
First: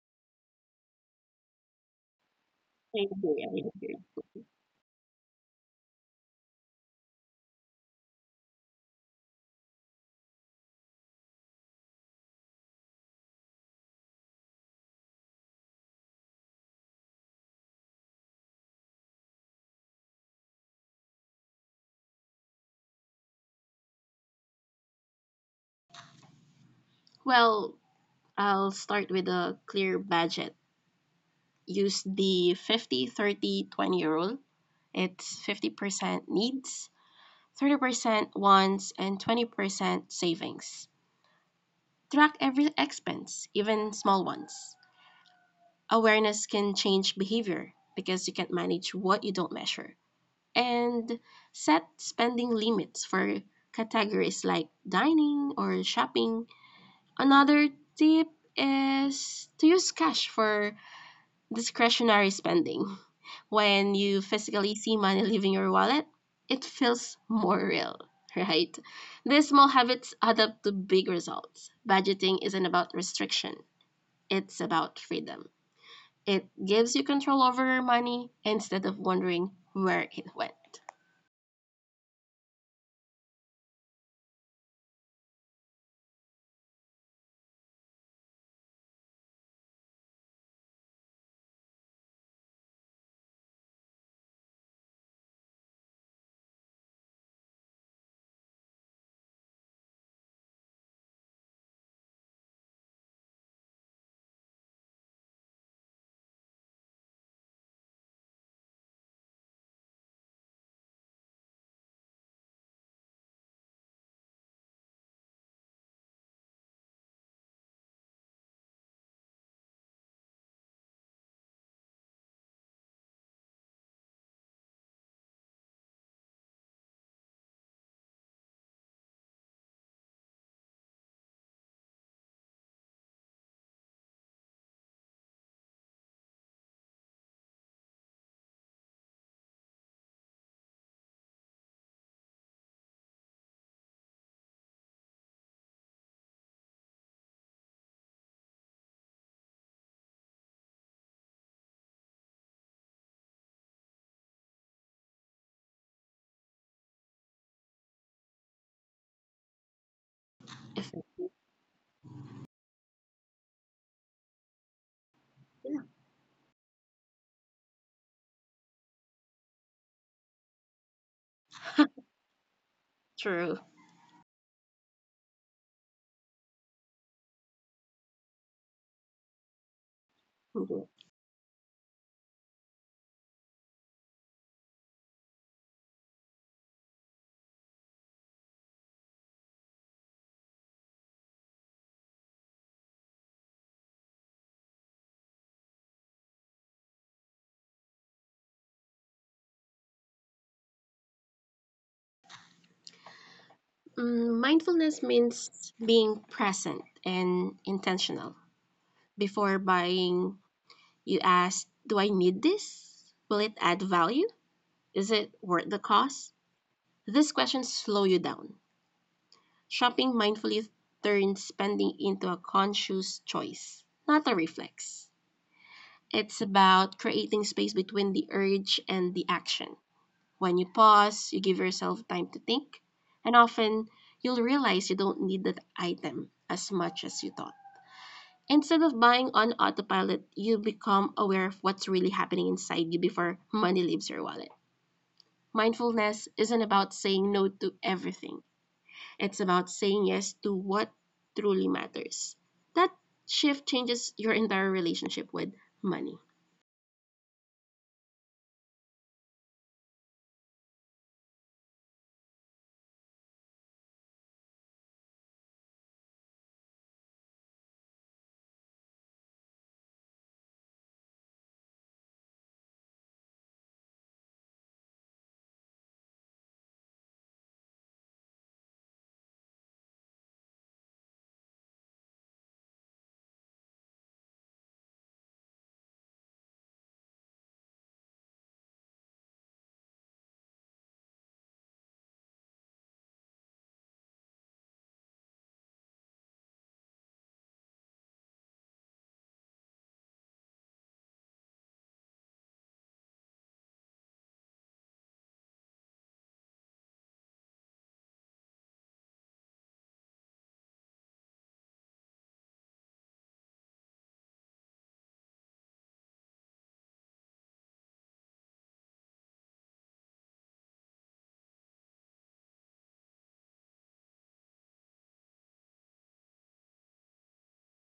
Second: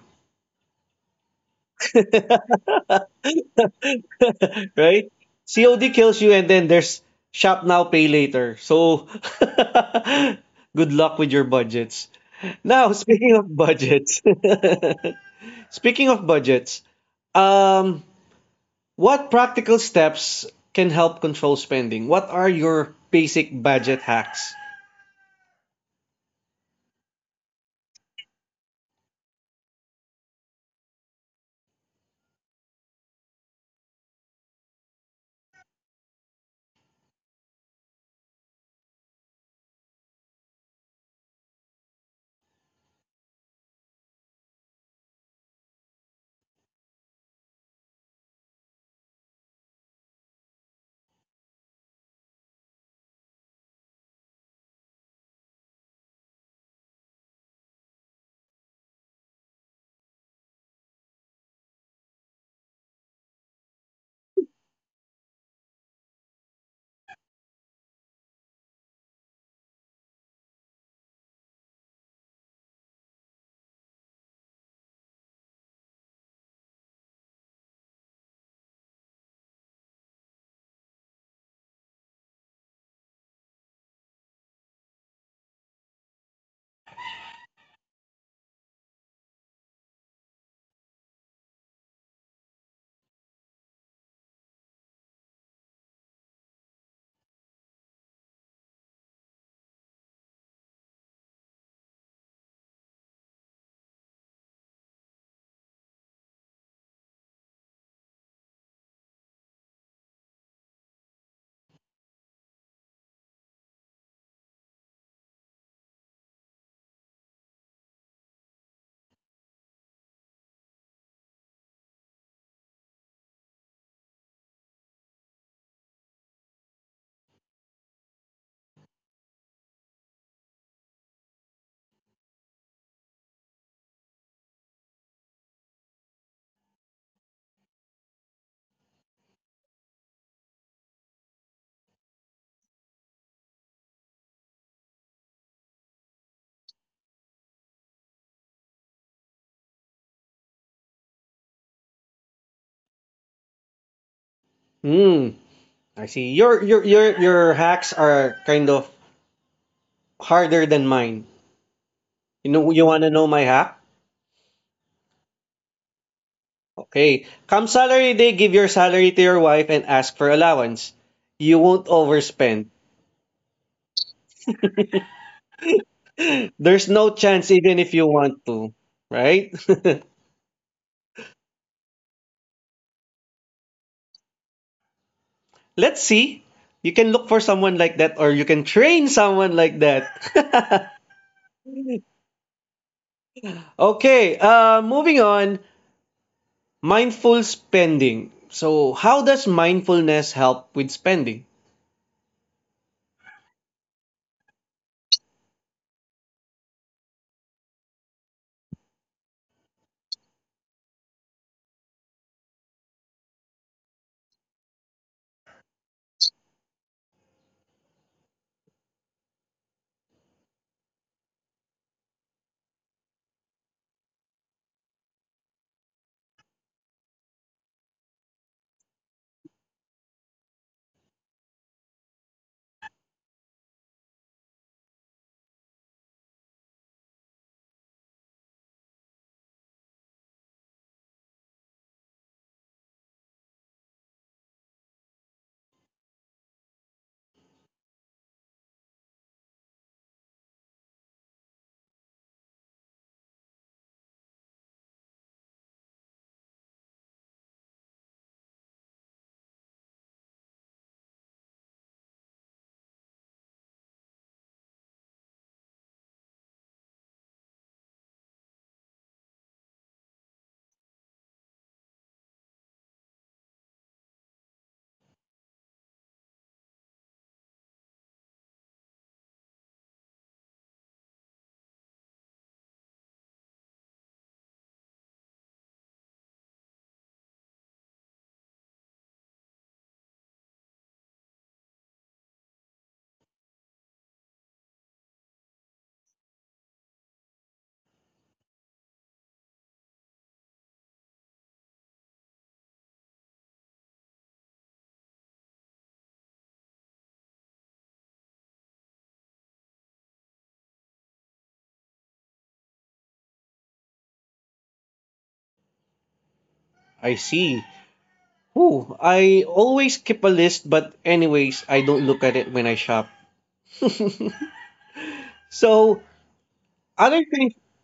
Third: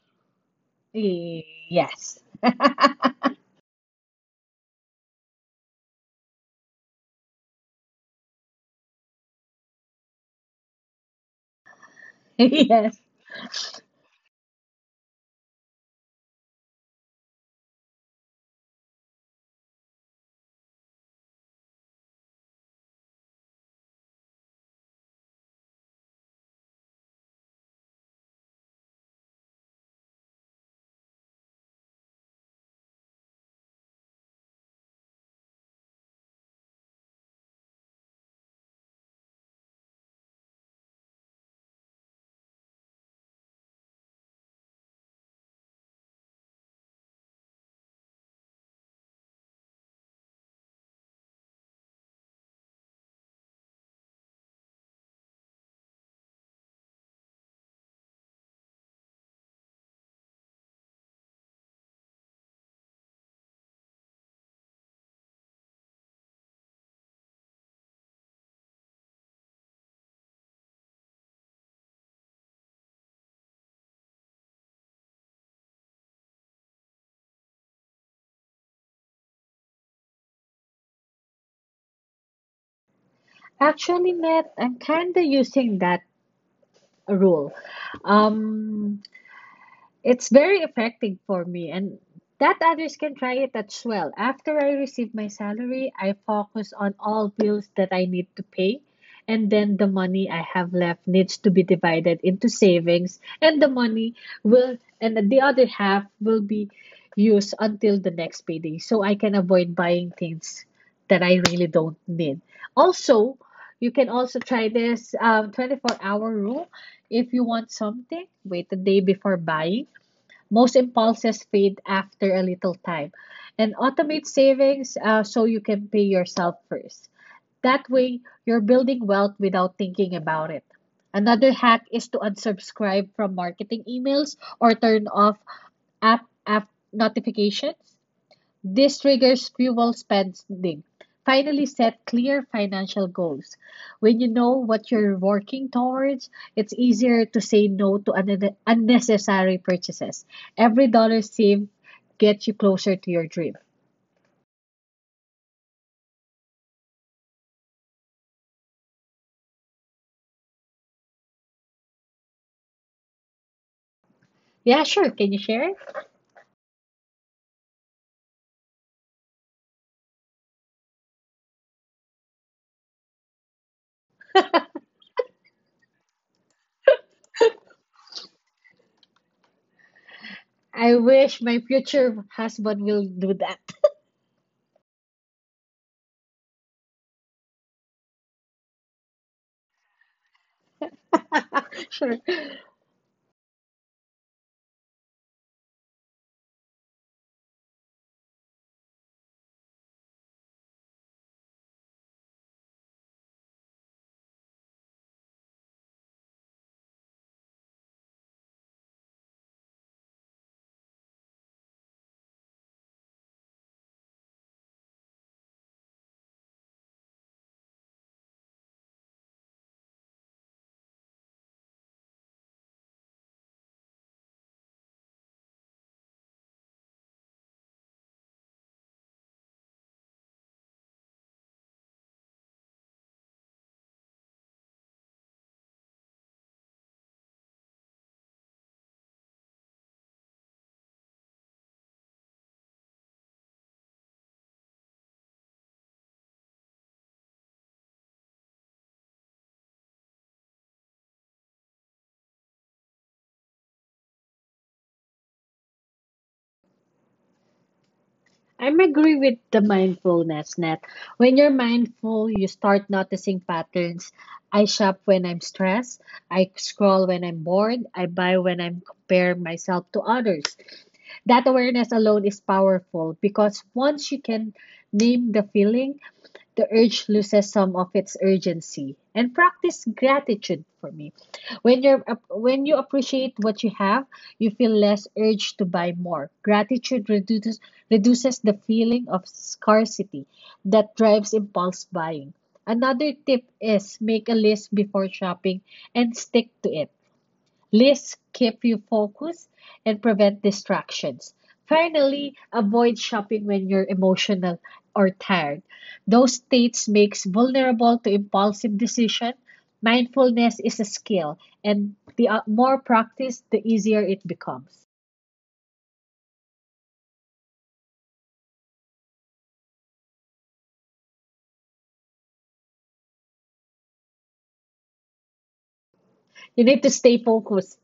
S3: Y- Yes.
S2: I agree, I agree.
S1: Right? COD kills you, and then there's shop now, pay later. So, good luck with your budgets. Now,
S3: Yes.
S1: speaking of budgets, speaking of budgets, um, what practical steps can help control spending? What are your basic budget hacks?
S2: Well, I'll start with a clear budget. Use the 50/30/20 rule. It's 50% needs, 30% wants, and 20% savings. Track every expense, even small ones. Awareness can change behavior because you can't manage what you don't measure. And set spending limits for categories like dining or shopping. Another tip is to use cash for discretionary spending. When you physically see money leaving your wallet, it feels more real, right? These small habits add up to big results. Budgeting isn't about restriction, it's about freedom. It gives you control over your money instead of wondering where it went.
S3: Actually, Matt, I'm kind of using that rule. Um, It's very effective for me, and that others can try it as well. After I receive my salary, I focus on all bills that I need to pay, and then the money I have left needs to be divided into savings, and will, the other half will be used until the next payday, so I can avoid buying things that I really don't need. Also, you can also try this 24-hour rule. If you want something, wait a day before buying. Most impulses fade after a little time. And automate savings so you can pay yourself first. That way, you're building wealth without thinking about it. Another hack is to unsubscribe from marketing emails or turn off app notifications. This triggers fuel spending. Finally, set clear financial goals. When you know what you're working towards, it's easier to say no to unnecessary purchases. Every dollar saved gets you closer to your dream.
S1: Hmm, I see. Your hacks are kind of
S2: If
S1: harder than
S2: it's
S1: mine. You know, you wanna know my hack?
S3: Yeah, sure. Can you share?
S1: Okay. Come salary day, give your salary to your wife and ask for allowance. You won't overspend.
S2: true.
S1: There's no chance even if you want to, right?
S2: Mhm.
S3: I wish my future husband will do that.
S1: Let's see. You can look for someone like that or you can train someone like that.
S3: Sure.
S1: Okay, moving on, mindful spending. So, how does mindfulness help with spending?
S2: Mindfulness means being present and intentional. Before buying, you ask, do I need this? Will it add value? Is it worth the cost? These questions slow you down. Shopping mindfully turns spending into a conscious choice, not a reflex. It's about creating space between the urge and the action. When you pause, you give yourself time to think, and often you'll realize you don't need that item as much as you thought. Instead of buying on autopilot, you become aware of what's really happening inside you before money leaves your wallet. Mindfulness isn't about saying no to everything, it's about saying yes to what truly matters. That shift changes your entire relationship with money.
S3: I'm agree with the mindfulness, Net. When you're mindful, you start noticing patterns. I shop when I'm stressed. I scroll when I'm bored. I buy when I'm compare myself to others. That awareness alone is powerful because once you can name the feeling, the urge loses some of its urgency. And practice gratitude, for me, when you're when you appreciate what you have, you feel less urge to buy more. Gratitude reduces the feeling of scarcity that drives impulse buying. Another tip is make a list before shopping and stick to it. Lists keep you focused and prevent distractions. Finally, avoid shopping when you're emotional or tired. Those states makes vulnerable to impulsive decision. Mindfulness is a skill, and the more practice, the easier it becomes.
S1: I see. Ooh, I always keep a list, but anyways, I don't look at it when I shop. So,
S3: You need to stay
S1: other things.
S3: focused.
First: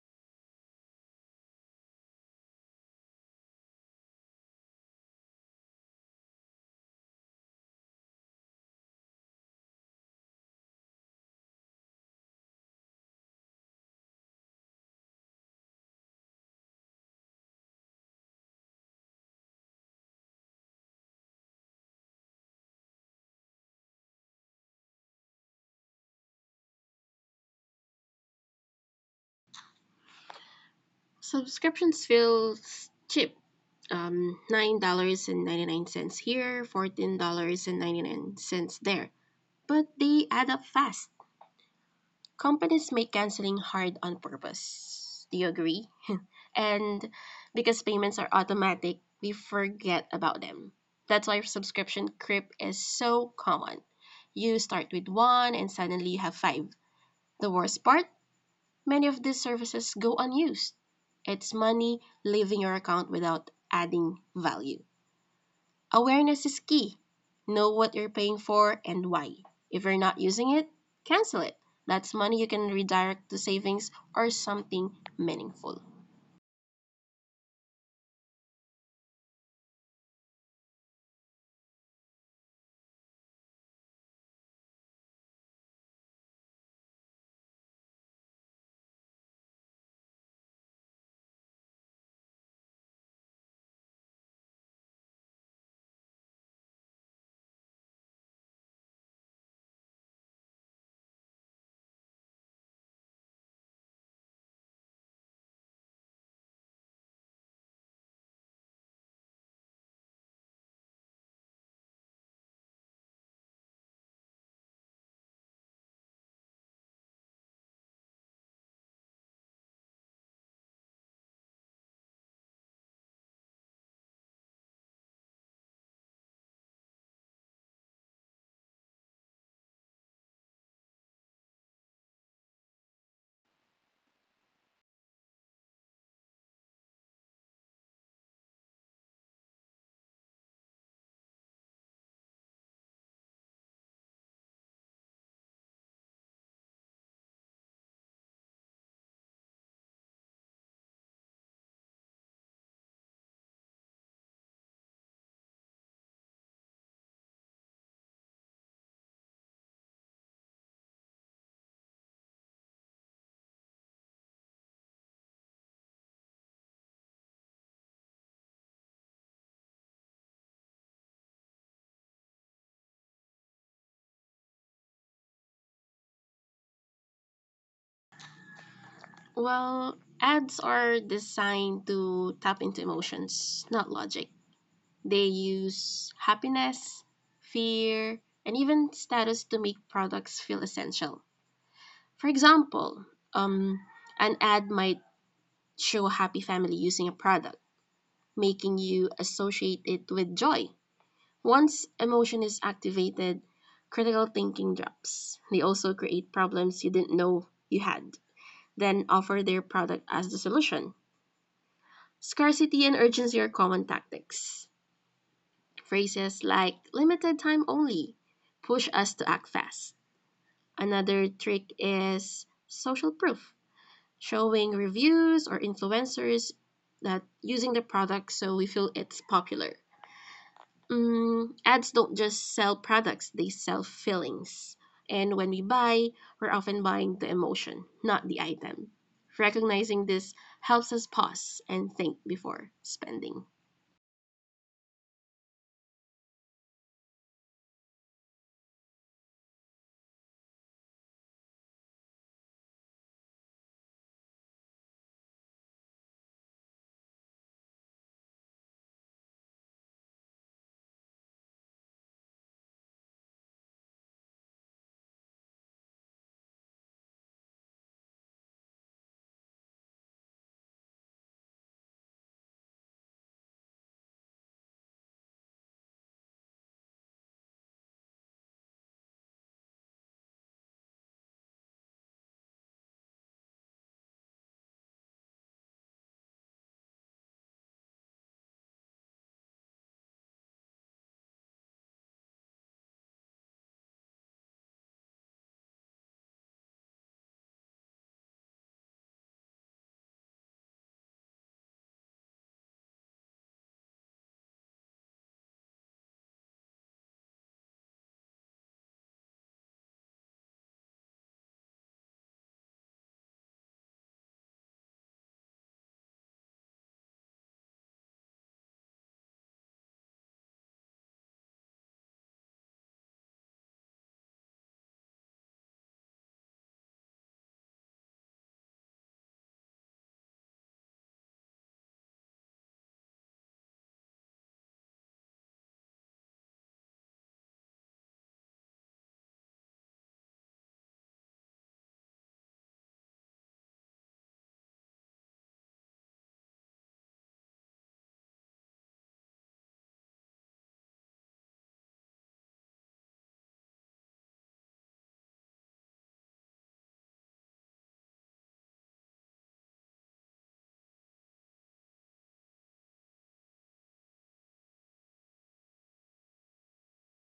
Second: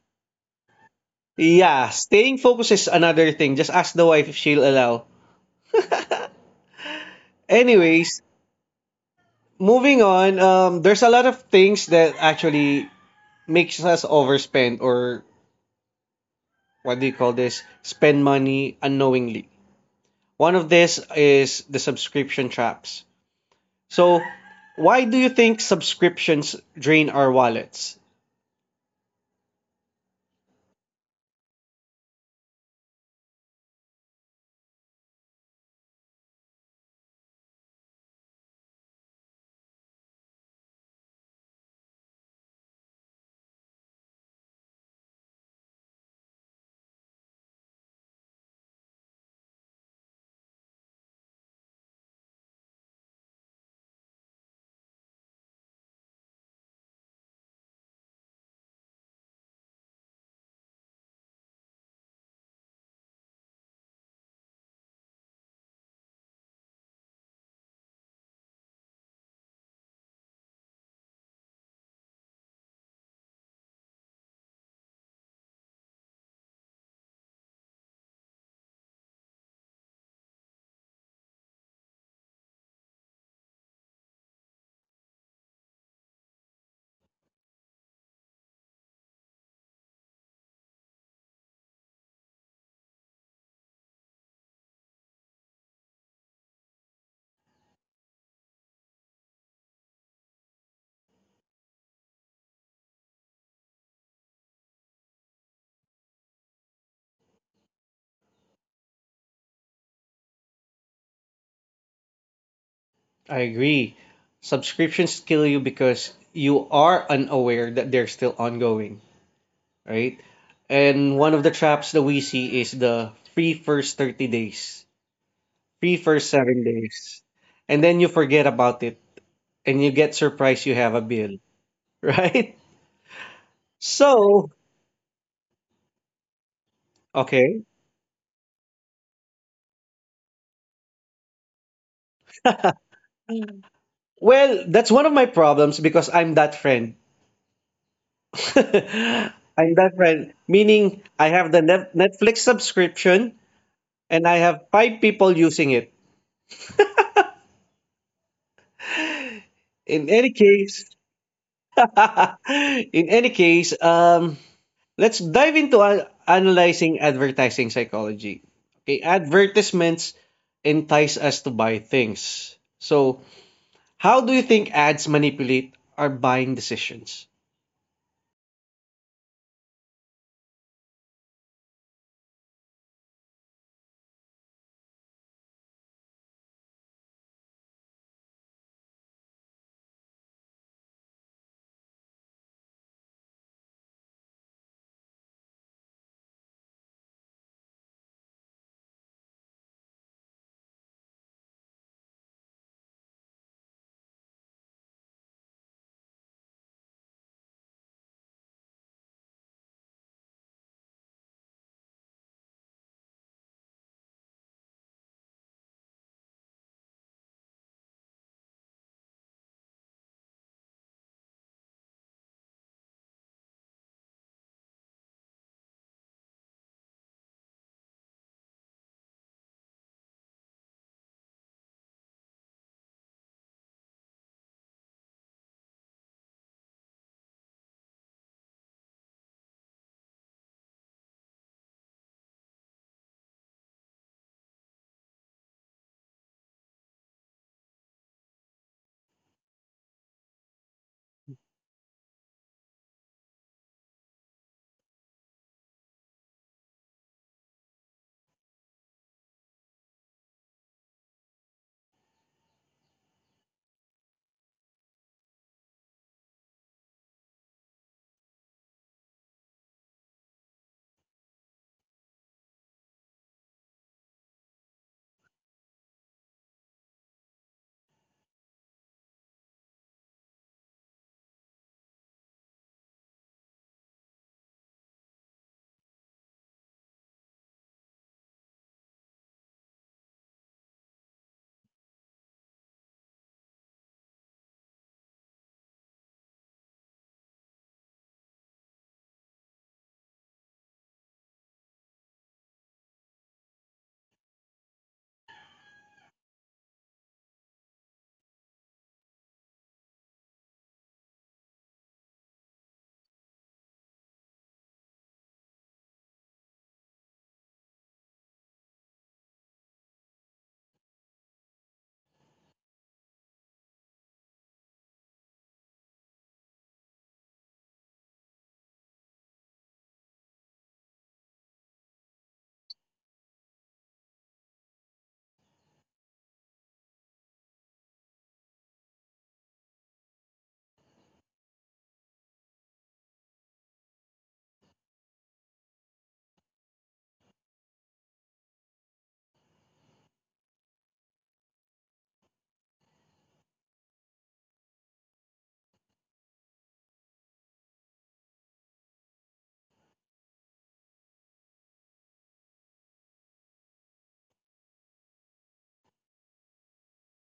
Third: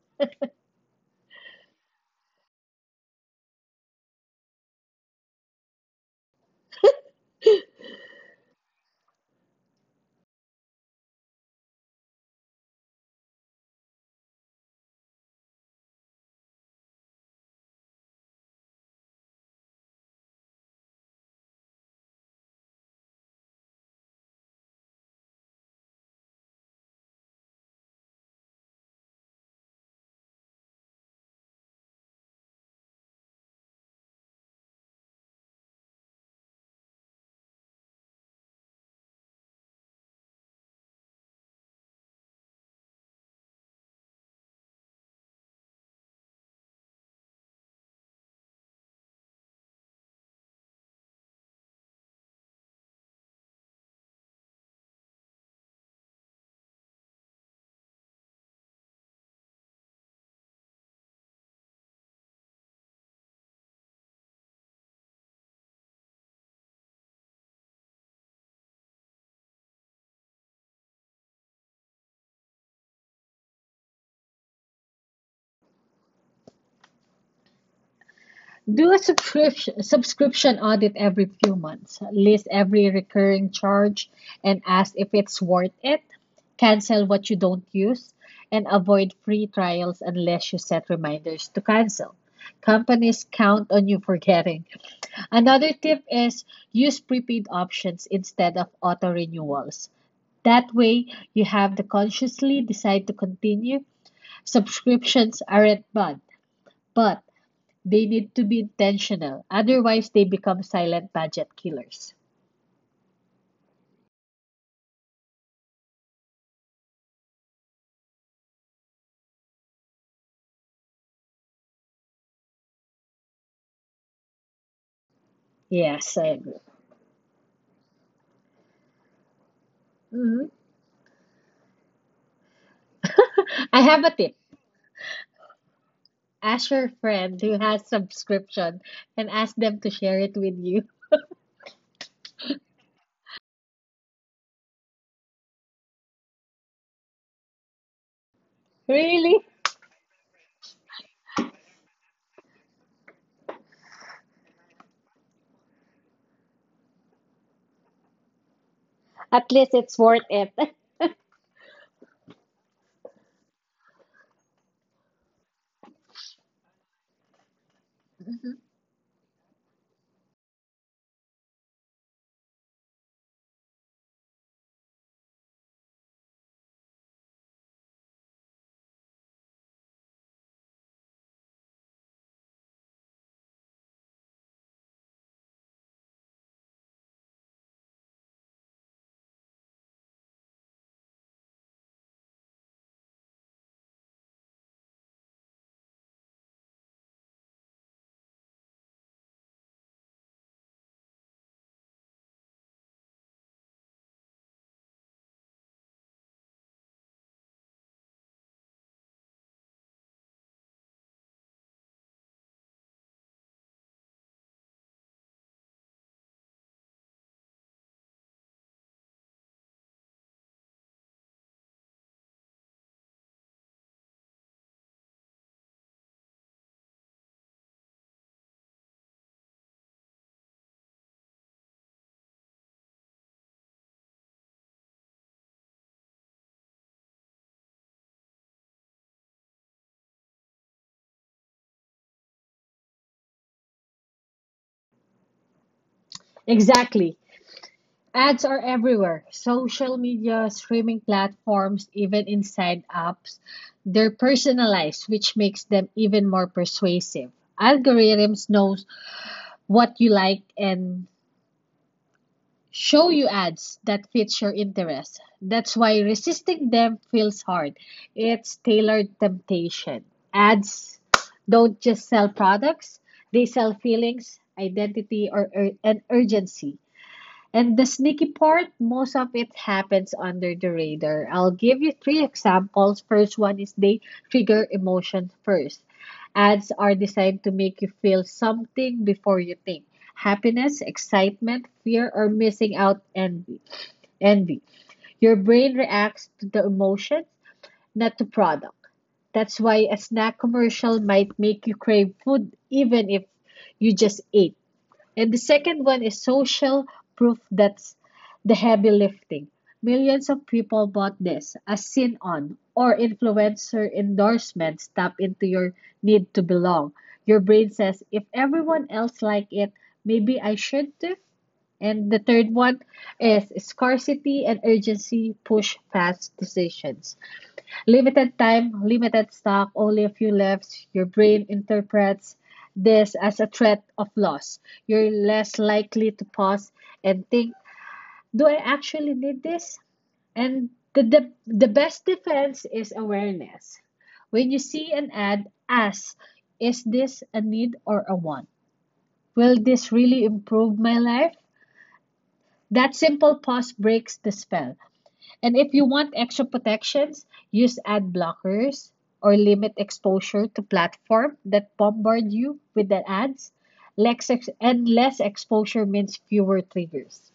S1: Yeah, staying focused is another thing. Just ask the wife if she'll allow. Anyways, moving on, there's a lot of things that actually makes us overspend or what do you call this? Spend money unknowingly. One of this is the subscription traps. So, why do you think subscriptions drain our wallets?
S2: Subscriptions feels cheap. $9.99 here, $14.99 there. But they add up fast. Companies make canceling hard on purpose. Do you agree? And because payments are automatic, we forget about them. That's why subscription creep is so common. You start with one and suddenly you have five. The worst part? Many of these services go unused. It's money leaving your account without adding value. Awareness is key. Know what you're paying for and why. If you're not using it, cancel it. That's money you can redirect to savings or something meaningful.
S3: Do a subscription audit every few months. List every recurring charge and ask if it's worth it. Cancel what you don't use and avoid free trials unless you set reminders to cancel. Companies count on you forgetting. Another tip is use prepaid options instead of auto renewals. That way, you have to consciously decide to continue. Subscriptions aren't bad, but they need to be intentional. Otherwise, they become silent budget killers.
S1: I agree. Subscriptions kill you because you are unaware that they're still ongoing. Right? And one of the traps that we see is the free first 30 days, free
S3: Yes, I
S1: first
S3: agree.
S1: 7 days. And then you forget about it and you get
S3: Mhm.
S1: surprised you have a bill, right?
S3: I have a tip.
S1: So,
S3: Ask your friend who
S1: okay.
S3: has subscription and ask them to share it with you.
S1: Well, that's one of my problems because I'm that friend.
S3: Really?
S1: I'm that friend, meaning I have the Netflix subscription and I have five people using it.
S3: At least it's
S1: In
S3: worth
S1: any
S3: it.
S1: case, in any case, um, let's dive into analyzing advertising psychology. Okay, advertisements entice us to buy things. So, how do you think ads manipulate our buying decisions?
S2: Well, ads are designed to tap into emotions, not logic. They use happiness, fear, and even status to make products feel essential. For example, um, an ad might show a happy family using a product, making you associate it with joy. Once emotion is activated, critical thinking drops. They also create problems you didn't know you had, then offer their product as the solution. Scarcity and urgency are common tactics. Phrases like limited time only push us to act fast. Another trick is social proof, showing reviews or influencers that using the product so we feel it's popular. Ads don't just sell products, they sell feelings. And when we buy, we're often buying the emotion, not the item. Recognizing this helps us pause and think before spending.
S3: Exactly. Ads are everywhere. Social media, streaming platforms, even inside apps. They're personalized, which makes them even more persuasive. Algorithms knows what you like and show you ads that fit your interest. That's why resisting them feels hard. It's tailored temptation. Ads don't just sell products, they sell feelings, identity, or ur- and urgency. And the sneaky part, most of it happens under the radar. I'll give you three examples. First one is they trigger emotion first. Ads are designed to make you feel something before you think. Happiness, excitement, fear, or missing out envy. Envy. Your brain reacts to the emotion, not to product. That's why a snack commercial might make you crave food even if you just ate. And the second one is social proof that's the heavy lifting. Millions of people bought this, as seen on or influencer endorsements tap into your need to belong. Your brain says, if everyone else like it, maybe I should too. And the third one is scarcity and urgency push fast decisions. Limited time, limited stock, only a few left. Your brain interprets this as a threat of loss. You're less likely to pause and think, do I actually need this? And the best defense is awareness. When you see an ad, ask, is this a need or a want? Will this really improve my life? That simple pause breaks the spell. And if you want extra protections, use ad blockers or limit exposure to platforms that bombard you with the ads. Less ex- and less exposure means fewer triggers.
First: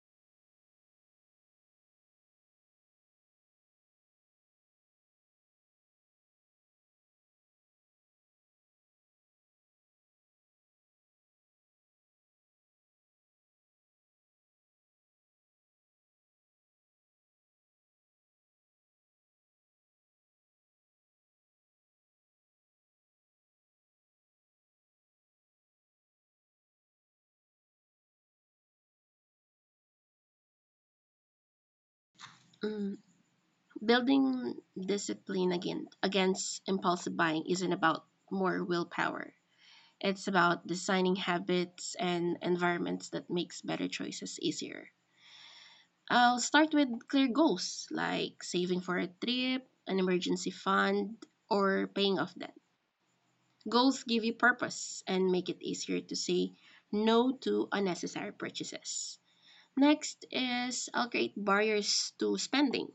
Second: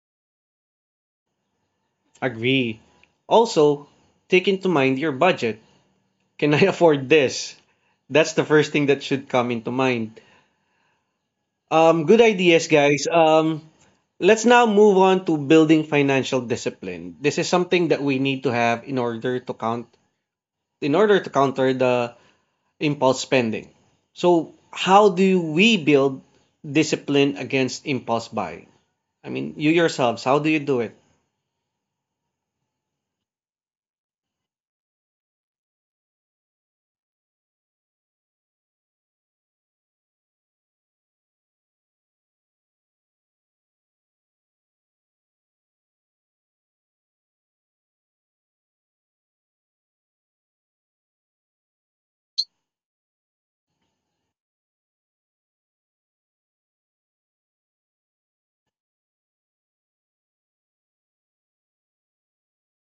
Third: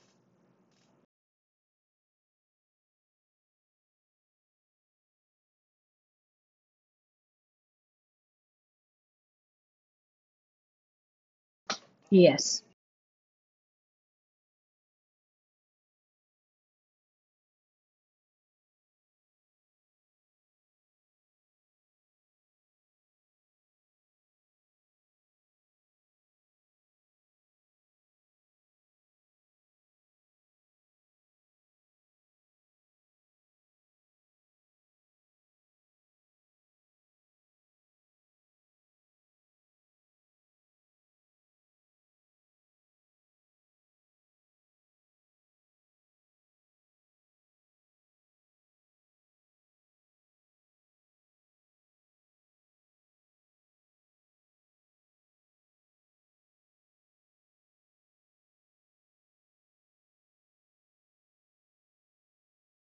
S1: Agree. Also, take into mind your budget. Can I afford this? That's the first thing that should come into mind. Good
S3: Yes.
S1: ideas, guys. Let's now move on to building financial discipline. This is something that we need to have in order to counter the impulse spending. So, how do we build discipline against impulse buying? I mean, you yourselves, how do you do it?
S2: Mm, Building discipline against impulsive buying isn't about more willpower. It's about designing habits and environments that makes better choices easier. I'll start with clear goals like saving for a trip, an emergency fund, or paying off debt. Goals give you purpose and make it easier to say no to unnecessary purchases. Next is I'll create barriers to spending.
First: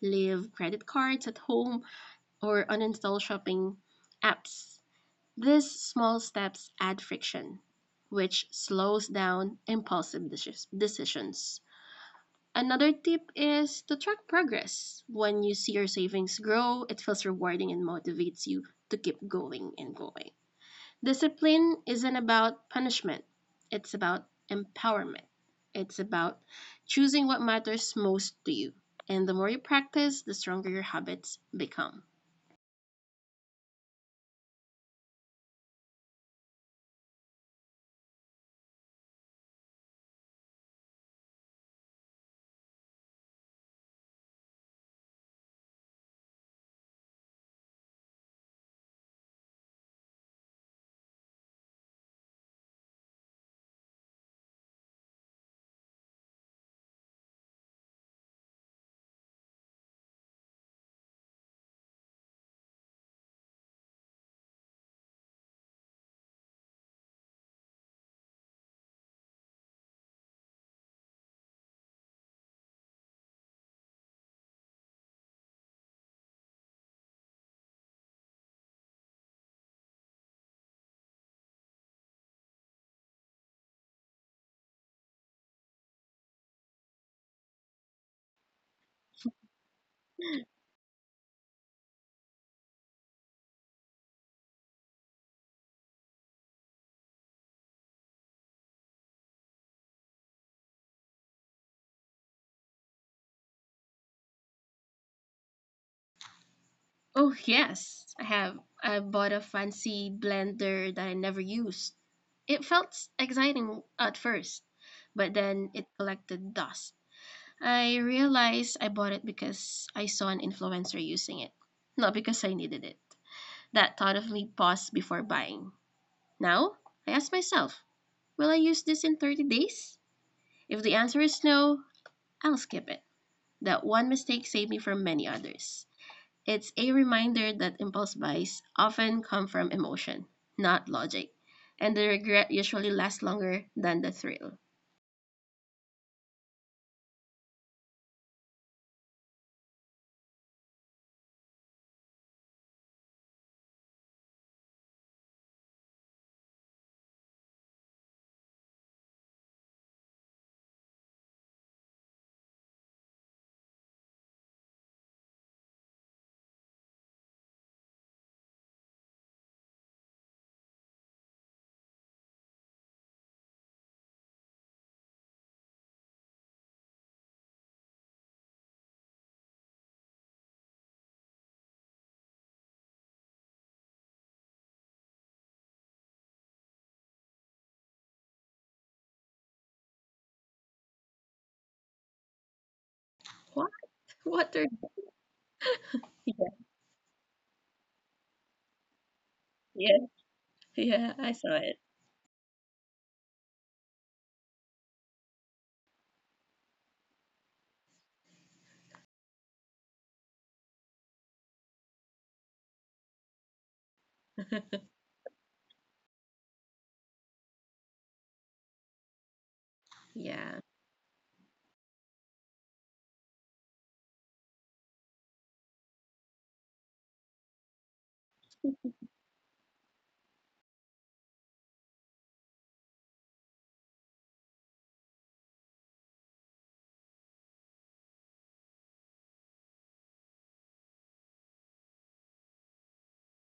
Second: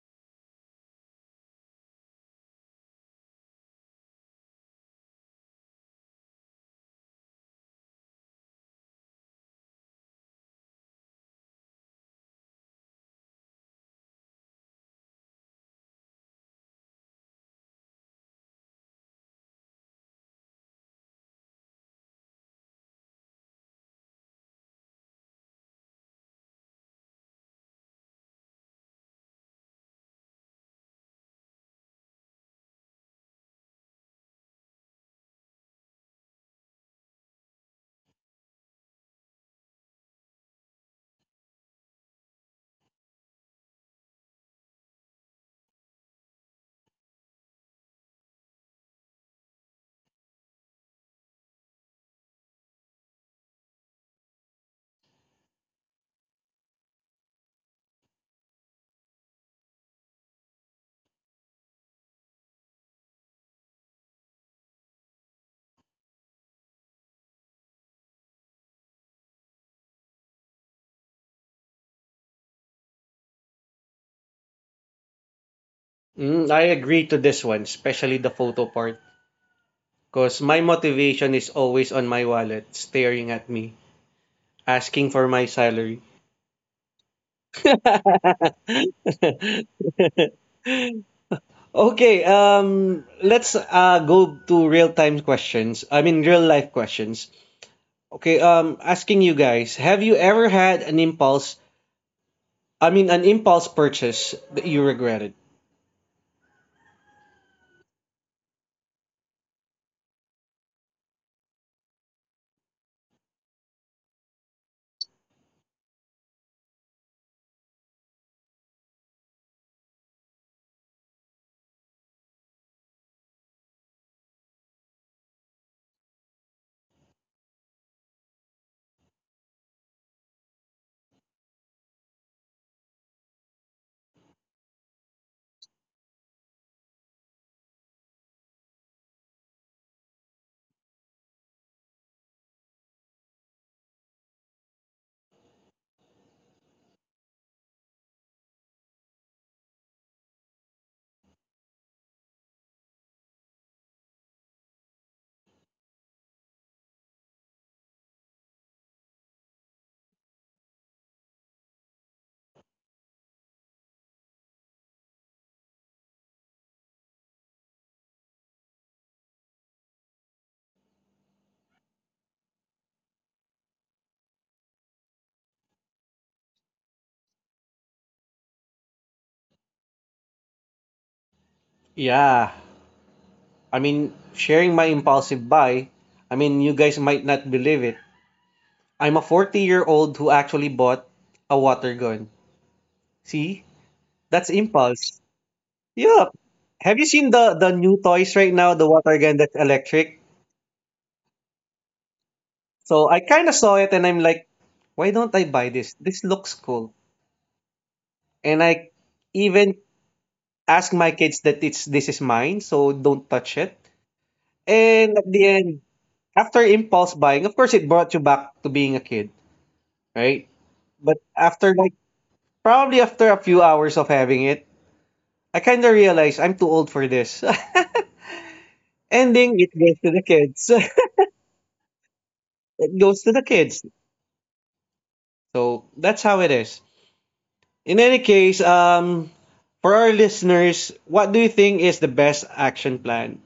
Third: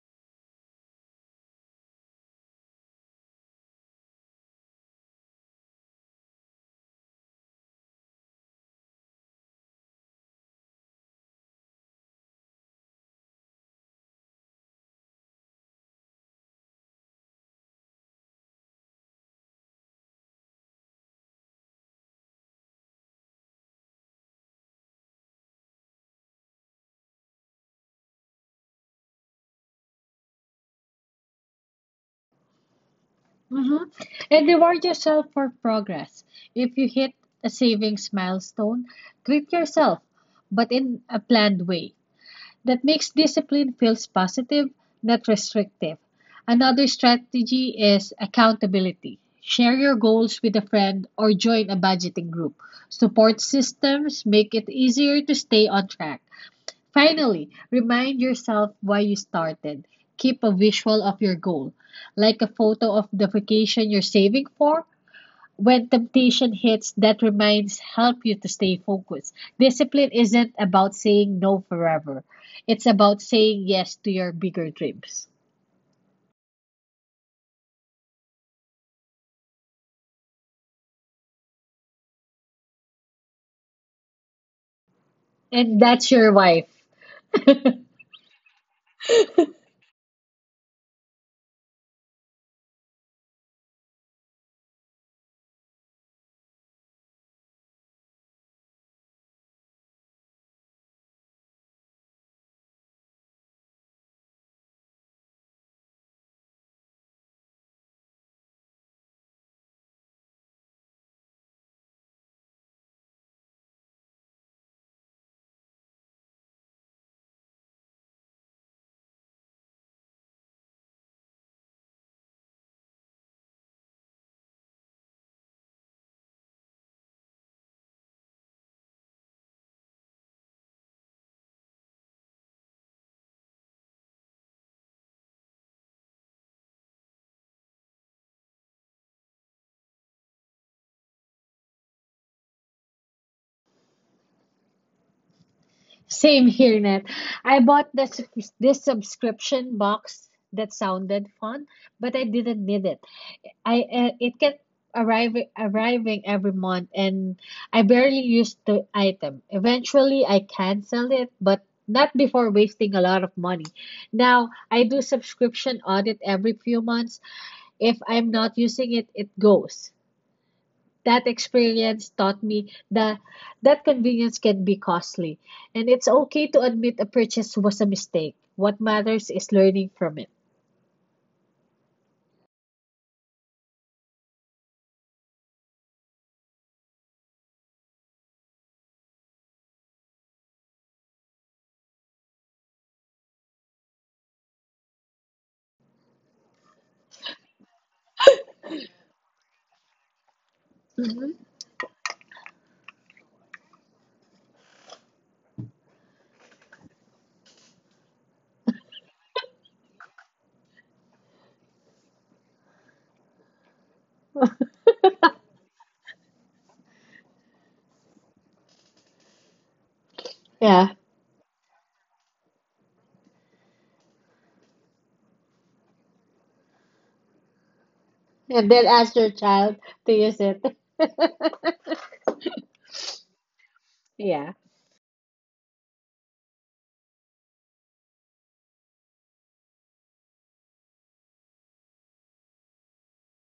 S2: Leave credit cards at home or uninstall shopping apps. These small steps add friction, which slows down impulsive decisions. Another tip is to track progress. When you see your savings grow, it feels rewarding and motivates you to keep going and going. Discipline isn't about punishment, it's about empowerment. It's about choosing what matters most to you. And the more you practice, the stronger your habits become.
S3: Mm-hmm. And reward yourself for progress. If you hit a savings milestone, treat yourself, but in a planned way. That makes discipline feels positive, not restrictive. Another strategy is accountability. Share your goals with a friend or join a budgeting group. Support systems make it easier to stay on track. Finally, remind yourself why you started. Keep a visual of your goal, like a photo of the vacation you're saving for when temptation hits, that reminds help you to stay focused. Discipline isn't about saying no forever. It's about saying yes to your bigger dreams.
S1: Mm, I agree to this one, especially the photo part. Because my motivation is always on my wallet, staring at me, asking for my
S3: And
S1: salary.
S3: that's your wife.
S1: Okay, let's go to real time questions. I mean, real life questions. Okay, asking you guys, have you ever had an impulse? I mean, an impulse purchase that you regretted?
S2: Oh yes, I have. I bought a fancy blender that I never used. It felt exciting at first, but then it collected dust. I realized I bought it because I saw an influencer using it, not because I needed it. That thought of me paused before buying. Now, I ask myself, will I use this in 30 days? If the answer is no, I'll skip it. That one mistake saved me from many others. It's a reminder that impulse buys often come from emotion, not logic, and the regret usually lasts longer than the thrill.
S3: Same here, Net. I bought this subscription box that sounded fun, but I didn't need it. I it kept arriving every month and I barely used the item. Eventually I canceled it, but not before wasting a lot of money. Now, I do subscription audit every few months. If I'm not using it, it goes. That experience taught me that convenience can be costly, and it's okay to admit a purchase was a mistake. What matters is learning from it.
S1: Yeah, I mean, sharing my impulsive buy. I mean, you guys might not believe it. I'm a 40-year-old who actually bought a water gun. See,
S2: What?
S1: that's
S2: What are
S1: impulse. Yeah.
S2: yeah,
S1: Have you seen the new toys right now? The water gun that's
S2: yeah,
S1: electric.
S2: yeah, I
S3: Mhm.
S2: saw it.
S1: So I kind of saw it and I'm like, why don't I buy this? This looks cool. And I even ask my kids that it's this is mine, so don't touch it. And at the end, after impulse buying, of course, it brought you back to being a kid, right?
S2: Yeah.
S3: Yeah.
S1: But after like probably after a few hours of having it, I kind of realized I'm too old for this.
S3: And then ask your
S1: Ending it
S3: child
S1: goes to
S3: to
S1: the
S3: use it.
S1: kids. It goes to the kids.
S3: Yeah,
S1: So that's how it is. In any case, for our listeners, what do you think is the best action plan?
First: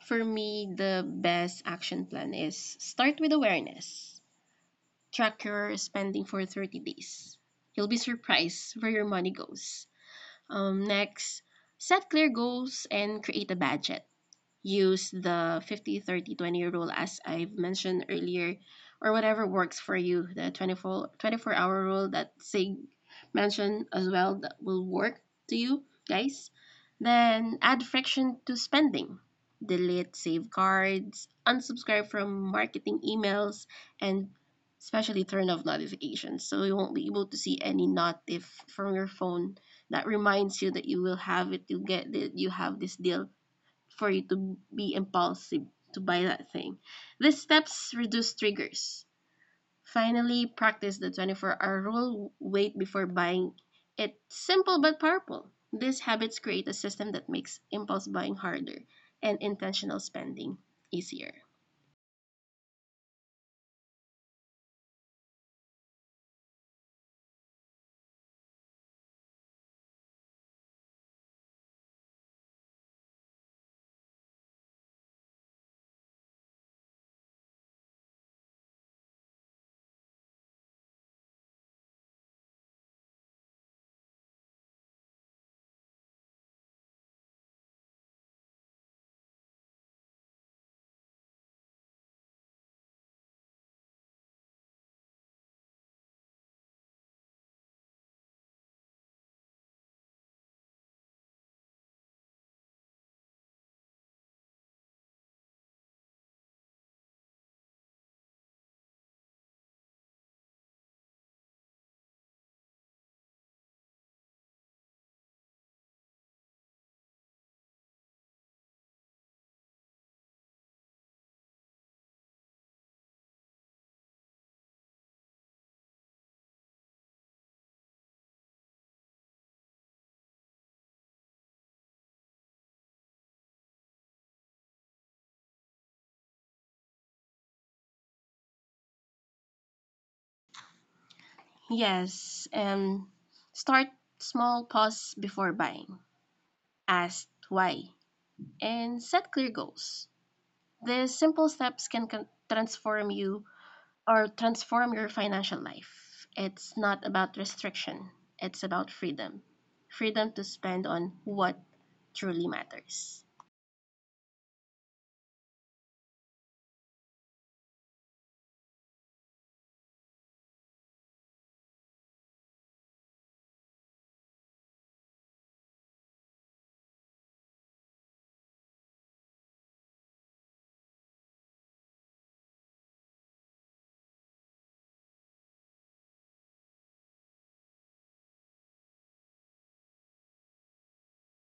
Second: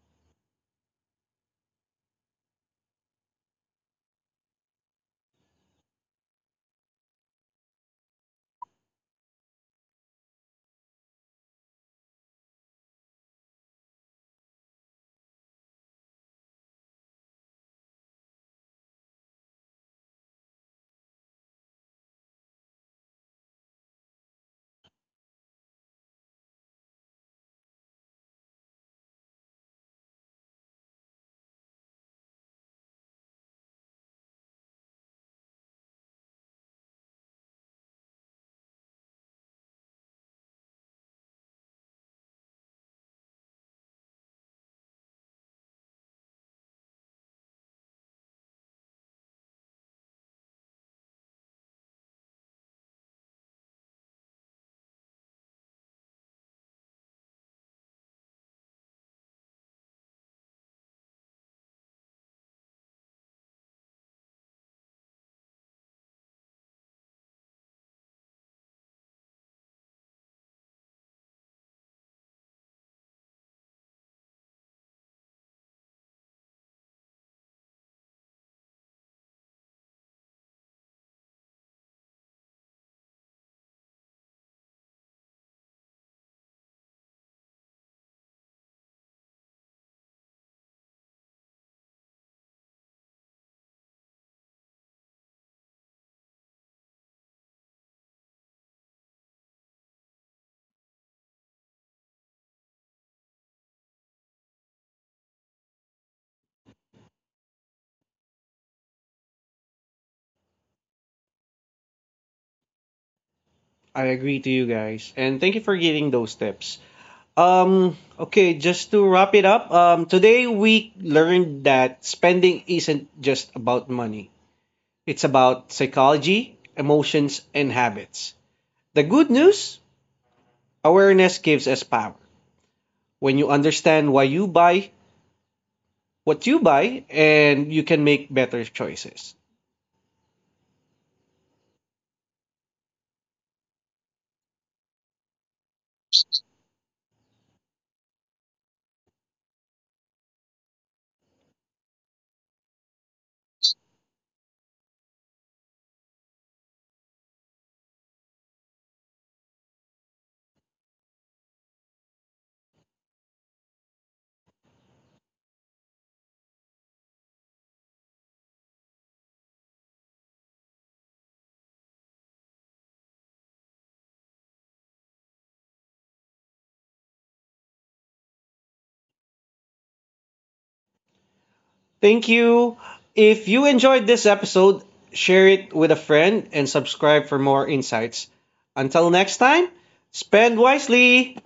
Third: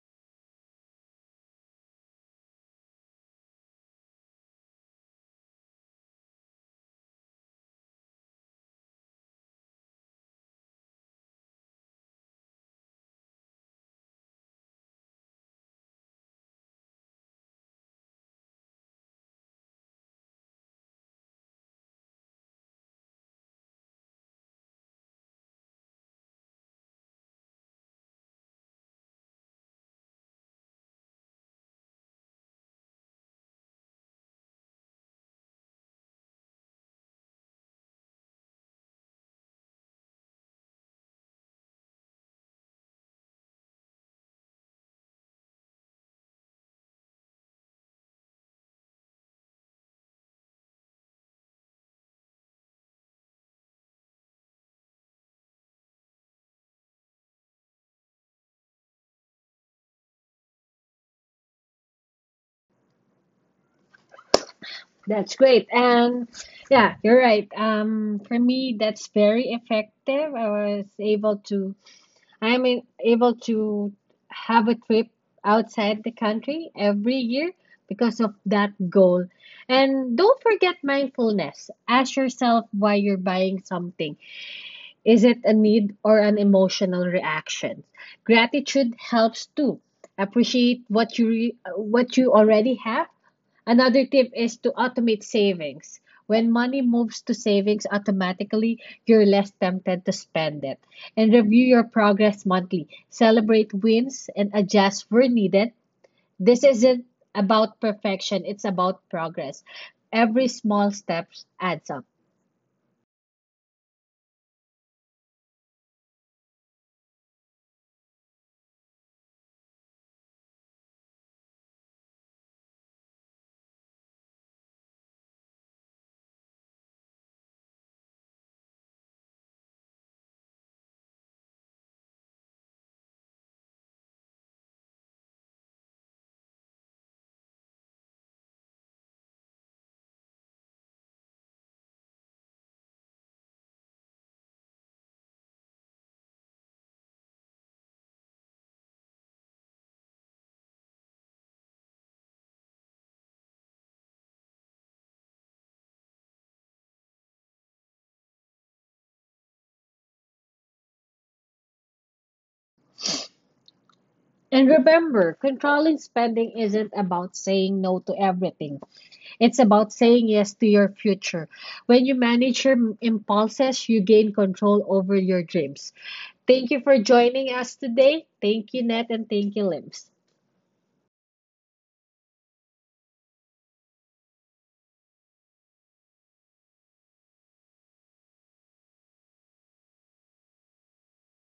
S2: For me, the best action plan is start with awareness. Track your spending for 30 days. You'll be surprised where your money goes. Next, set clear goals and create a budget. Use the 50/30/20 rule as I've mentioned earlier, or whatever works for you. The 24-hour rule that Sig mentioned as well, that will work to you guys. Then add friction to spending: delete save cards, unsubscribe from marketing emails, and especially turn off notifications so you won't be able to see any notif from your phone that reminds you that you will have it, you get that you have this deal for you to be impulsive to buy that thing. These steps reduce triggers. Finally, practice the 24-hour rule, wait before buying. It's simple but powerful. These habits create a system that makes impulse buying harder and intentional spending easier.
S3: that's great. And yeah, you're right. For me, that's very effective. I'm able to have a trip outside the country every year because of that goal. And don't forget mindfulness. Ask yourself why you're buying something. Is it a need or an emotional reaction? Gratitude helps too. Appreciate what you what you already have. Another tip is to automate savings. When money moves to savings automatically, you're less tempted to spend it. And review your progress monthly. Celebrate wins and adjust where needed. This isn't about perfection, it's about progress. Every small step adds up.
S1: I agree to you guys, and thank you for giving those tips. Okay, just to wrap it up, today we learned that spending isn't just about money. It's about psychology, emotions, and habits. The good news: awareness gives us power. When you understand why you buy what you buy, and you can make better choices.
S2: Yes, and start small, pause before buying. Ask why and set clear goals. These simple steps can transform you or transform your financial life. It's not about restriction, it's about freedom, freedom to spend on what truly matters.
S3: And remember, controlling spending isn't about saying no to everything. It's about saying yes to your future. When you manage your impulses, you gain control over your dreams. Thank you for joining us today. Thank you, Net, and thank you, Limbs.
S1: Thank you. If you enjoyed this episode, share it with a friend and subscribe for more insights. Until next time, spend wisely.